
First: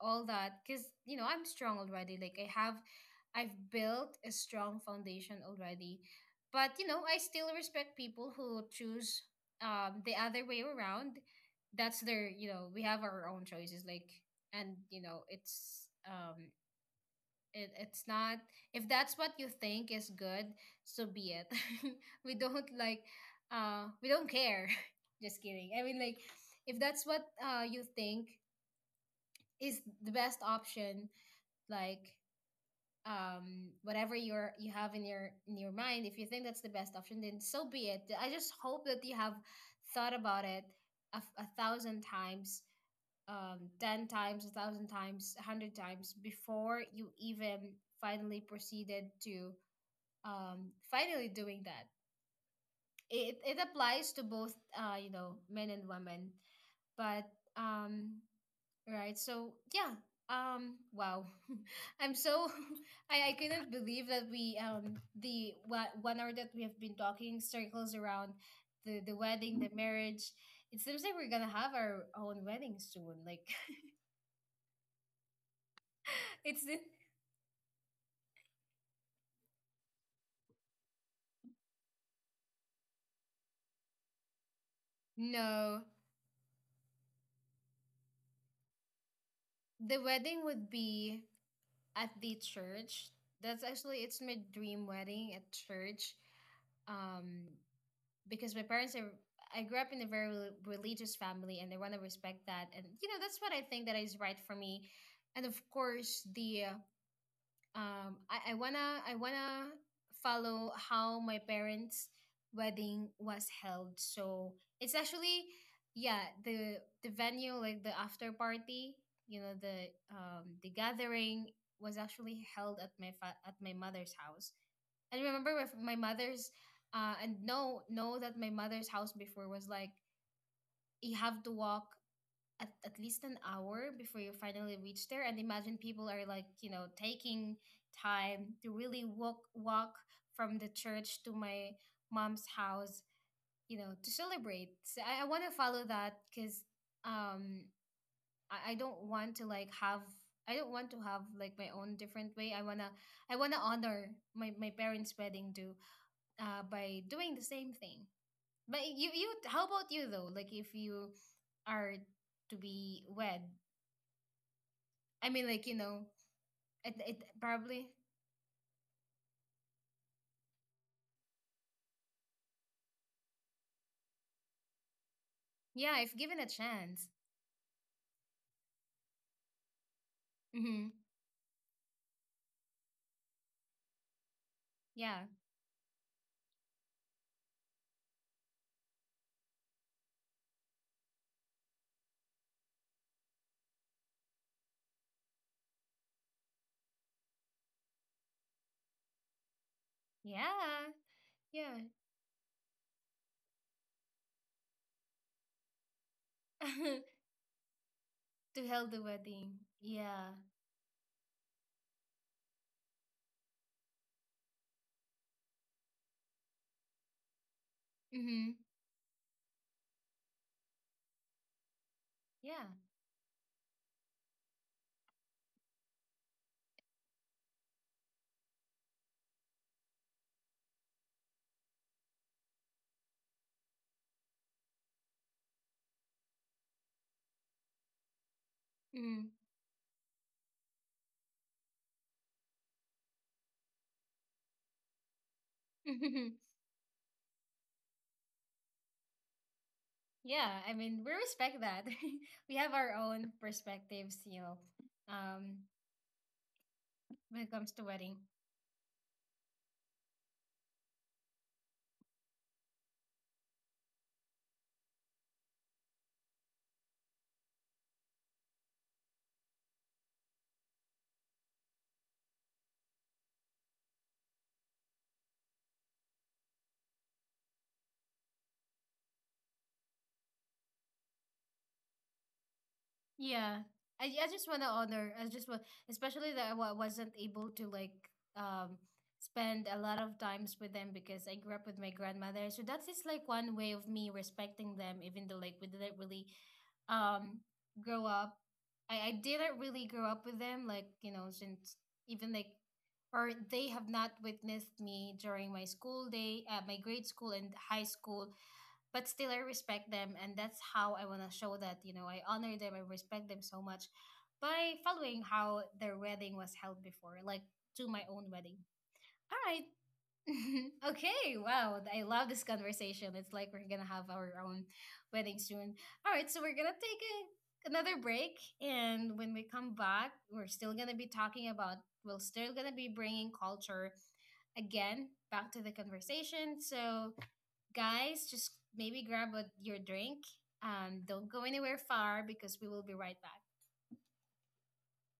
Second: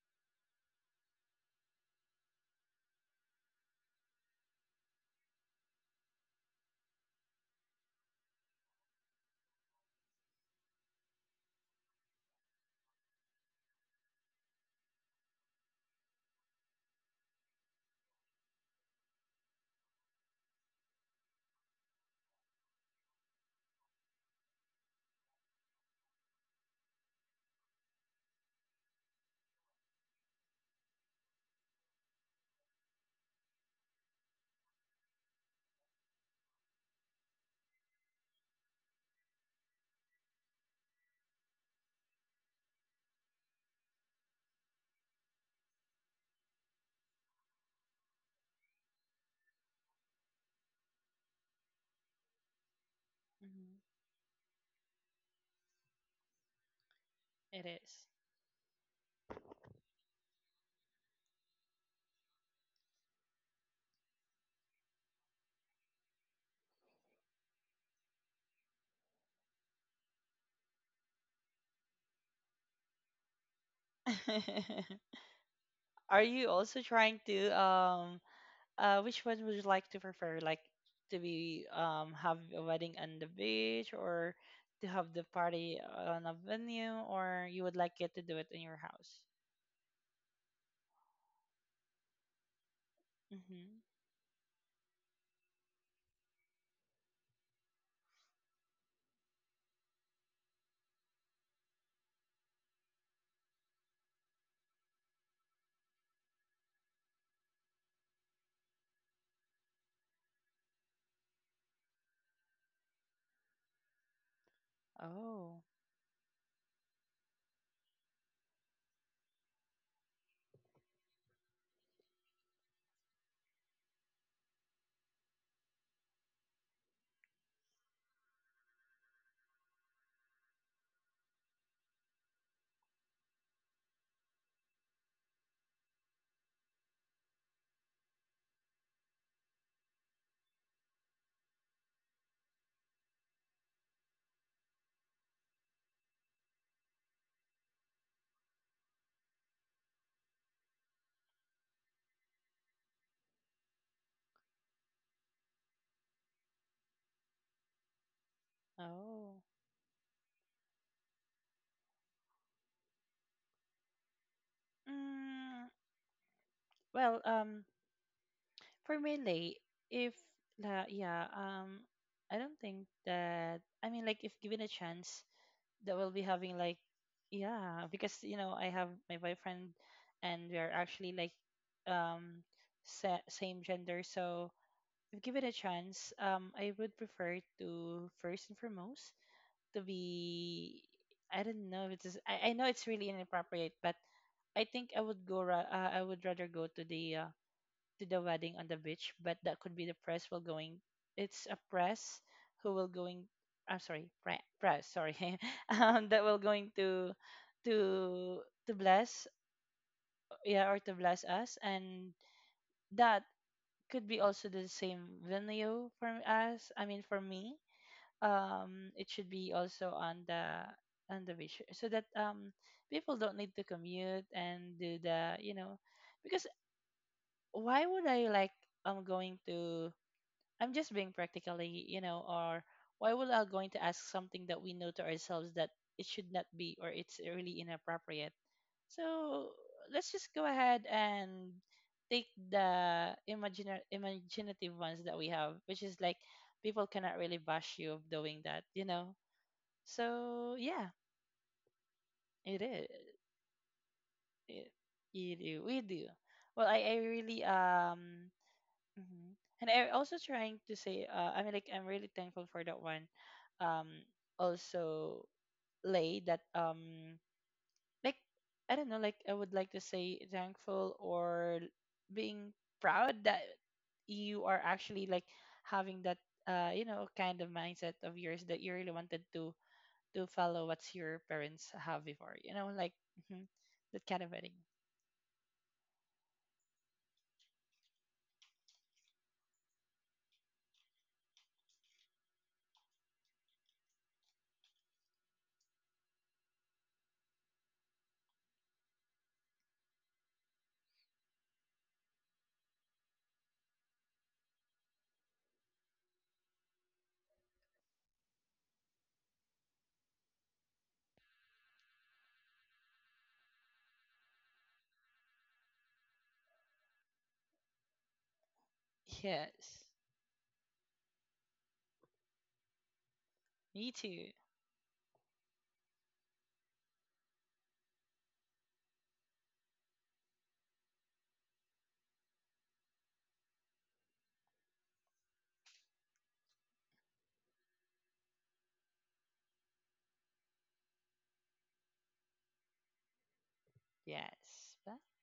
S1: all that, because you know I'm strong already, like i have I've built a strong foundation already. But you know I still respect people who choose um the other way around. That's their you know We have our own choices, like, and you know it's um it, it's not. If that's what you think is good, so be it. we don't like uh we don't care. Just kidding, I mean, like, if that's what uh you think is the best option, like um whatever you're you have in your in your mind. If you think that's the best option, then so be it. I just hope that you have thought about it a a thousand times, um ten times, a thousand times, a hundred times, before you even finally proceeded to um finally doing that. It, it
S2: Mm-hmm.
S1: applies to both, uh you know men and women. But
S2: It is.
S1: um right. So yeah. Um. Wow. I'm so. I I couldn't believe that we, um the what one hour that we have been talking circles around the the wedding, the marriage. It seems like we're gonna have our own wedding soon. Like,
S2: Are you
S1: it's the.
S2: also trying to um uh, which one would you like to prefer? Like, to be um have a wedding on the beach, or to have the party
S1: No.
S2: on a venue, or you would like it to do it in your house?
S1: The wedding would be at the church. That's
S2: Mm-hmm.
S1: actually It's my dream wedding at church. Um. because my parents are I grew up in a very rel- religious family, and they want to respect that. And you know that's what I think that is right for me. And of course, the uh, um I, I wanna I wanna follow how my parents wedding was held. So it's actually,
S2: Oh,
S1: yeah, the the venue, like the after party, you know the um the gathering, was actually held at my fa- at my mother's house. And remember with my mother's, uh and know know that my mother's house before was like, you have to walk at, at least an hour before you finally reach there. And imagine people are like, you know, taking time to really walk walk from the church to my mom's house, you know, to celebrate. So I, I wanna follow that, because um I, I don't want to like have I don't want to have like my own different way. I wanna I wanna honor my, my parents' wedding too, uh, by doing the same thing. But you, you,
S2: oh.
S1: how about you though? Like if you are to be wed, I mean, like,
S2: Mm,
S1: you know, it, it
S2: well, um,
S1: probably.
S2: for mainly, if la, yeah, um, I don't think that. I mean, like, if given a chance, that
S1: Yeah,
S2: we'll
S1: if
S2: be
S1: given a
S2: having like,
S1: chance.
S2: yeah, because, you know, I have my boyfriend, and we are
S1: Mm-hmm.
S2: actually like, um sa- same gender. So if
S1: Yeah.
S2: give it a chance, um I would prefer to, first and foremost, to be, I don't know if it's, I, I know it's really inappropriate, but I think I would go ra- uh, I would rather go to the uh, to the wedding on the beach. But that could be the press will going.
S1: Yeah.
S2: It's a
S1: Yeah.
S2: press who will going. I'm sorry, pre- press. Sorry. Um, that will going to, to
S1: To
S2: to
S1: held the
S2: bless,
S1: wedding. Yeah.
S2: yeah, or to bless us. And that could be also the same venue for us. I mean, for me,
S1: Mm-hmm.
S2: um, it should be also on the on the beach, so that um
S1: Yeah.
S2: people don't need to commute and do the, you know, because why would I like, I'm going to, I'm just being practically, you know, or why would I going to ask something that we know to ourselves that it should not be, or it's really inappropriate?
S1: Mm-hmm.
S2: So let's just go ahead and take the imagina- imaginative ones that we have, which is like, people cannot really bash you of doing that, you know.
S1: Yeah.
S2: So
S1: I
S2: yeah,
S1: mean, we respect that. We
S2: it
S1: have
S2: is.
S1: our own perspectives, you know,
S2: It, you
S1: um,
S2: do. We do. Well, I, I really
S1: when it comes to wedding.
S2: um. Mhm. And I also trying to say, uh, I mean, like, I'm really thankful for that one. Um, also, lay that, um, like, I don't know, like, I would like to say thankful, or being proud that you are actually like having that, uh, you know, kind of mindset of yours, that you really wanted to to follow what's your parents have before, you know, like, mhm,
S1: Yeah.
S2: that
S1: I,
S2: kind of
S1: I
S2: wedding.
S1: just want to honor. I just want, especially that I wa- wasn't able to like um spend a lot of times with them, because I grew up with my grandmother. So that's just like one way of me respecting them, even though like we didn't really um grow up. I, I didn't really grow up with them, like you know, since even like, or they have not witnessed me during my school day, uh, my grade school and high school. But still I respect them, and that's how I want to show that you know I honor them, I respect them so much, by following how their wedding was held before, like to my own wedding. All right.
S2: Yes,
S1: Okay, wow. I love this conversation. It's like we're gonna
S2: me
S1: have
S2: too.
S1: our own wedding soon. All right, so we're gonna take a, another break, and when we come back, we're still gonna be talking about, we're still gonna be bringing culture again back to the conversation. So, guys, just maybe grab a, your drink. Um, don't go anywhere far because we will be right back.
S2: Yes. Bye.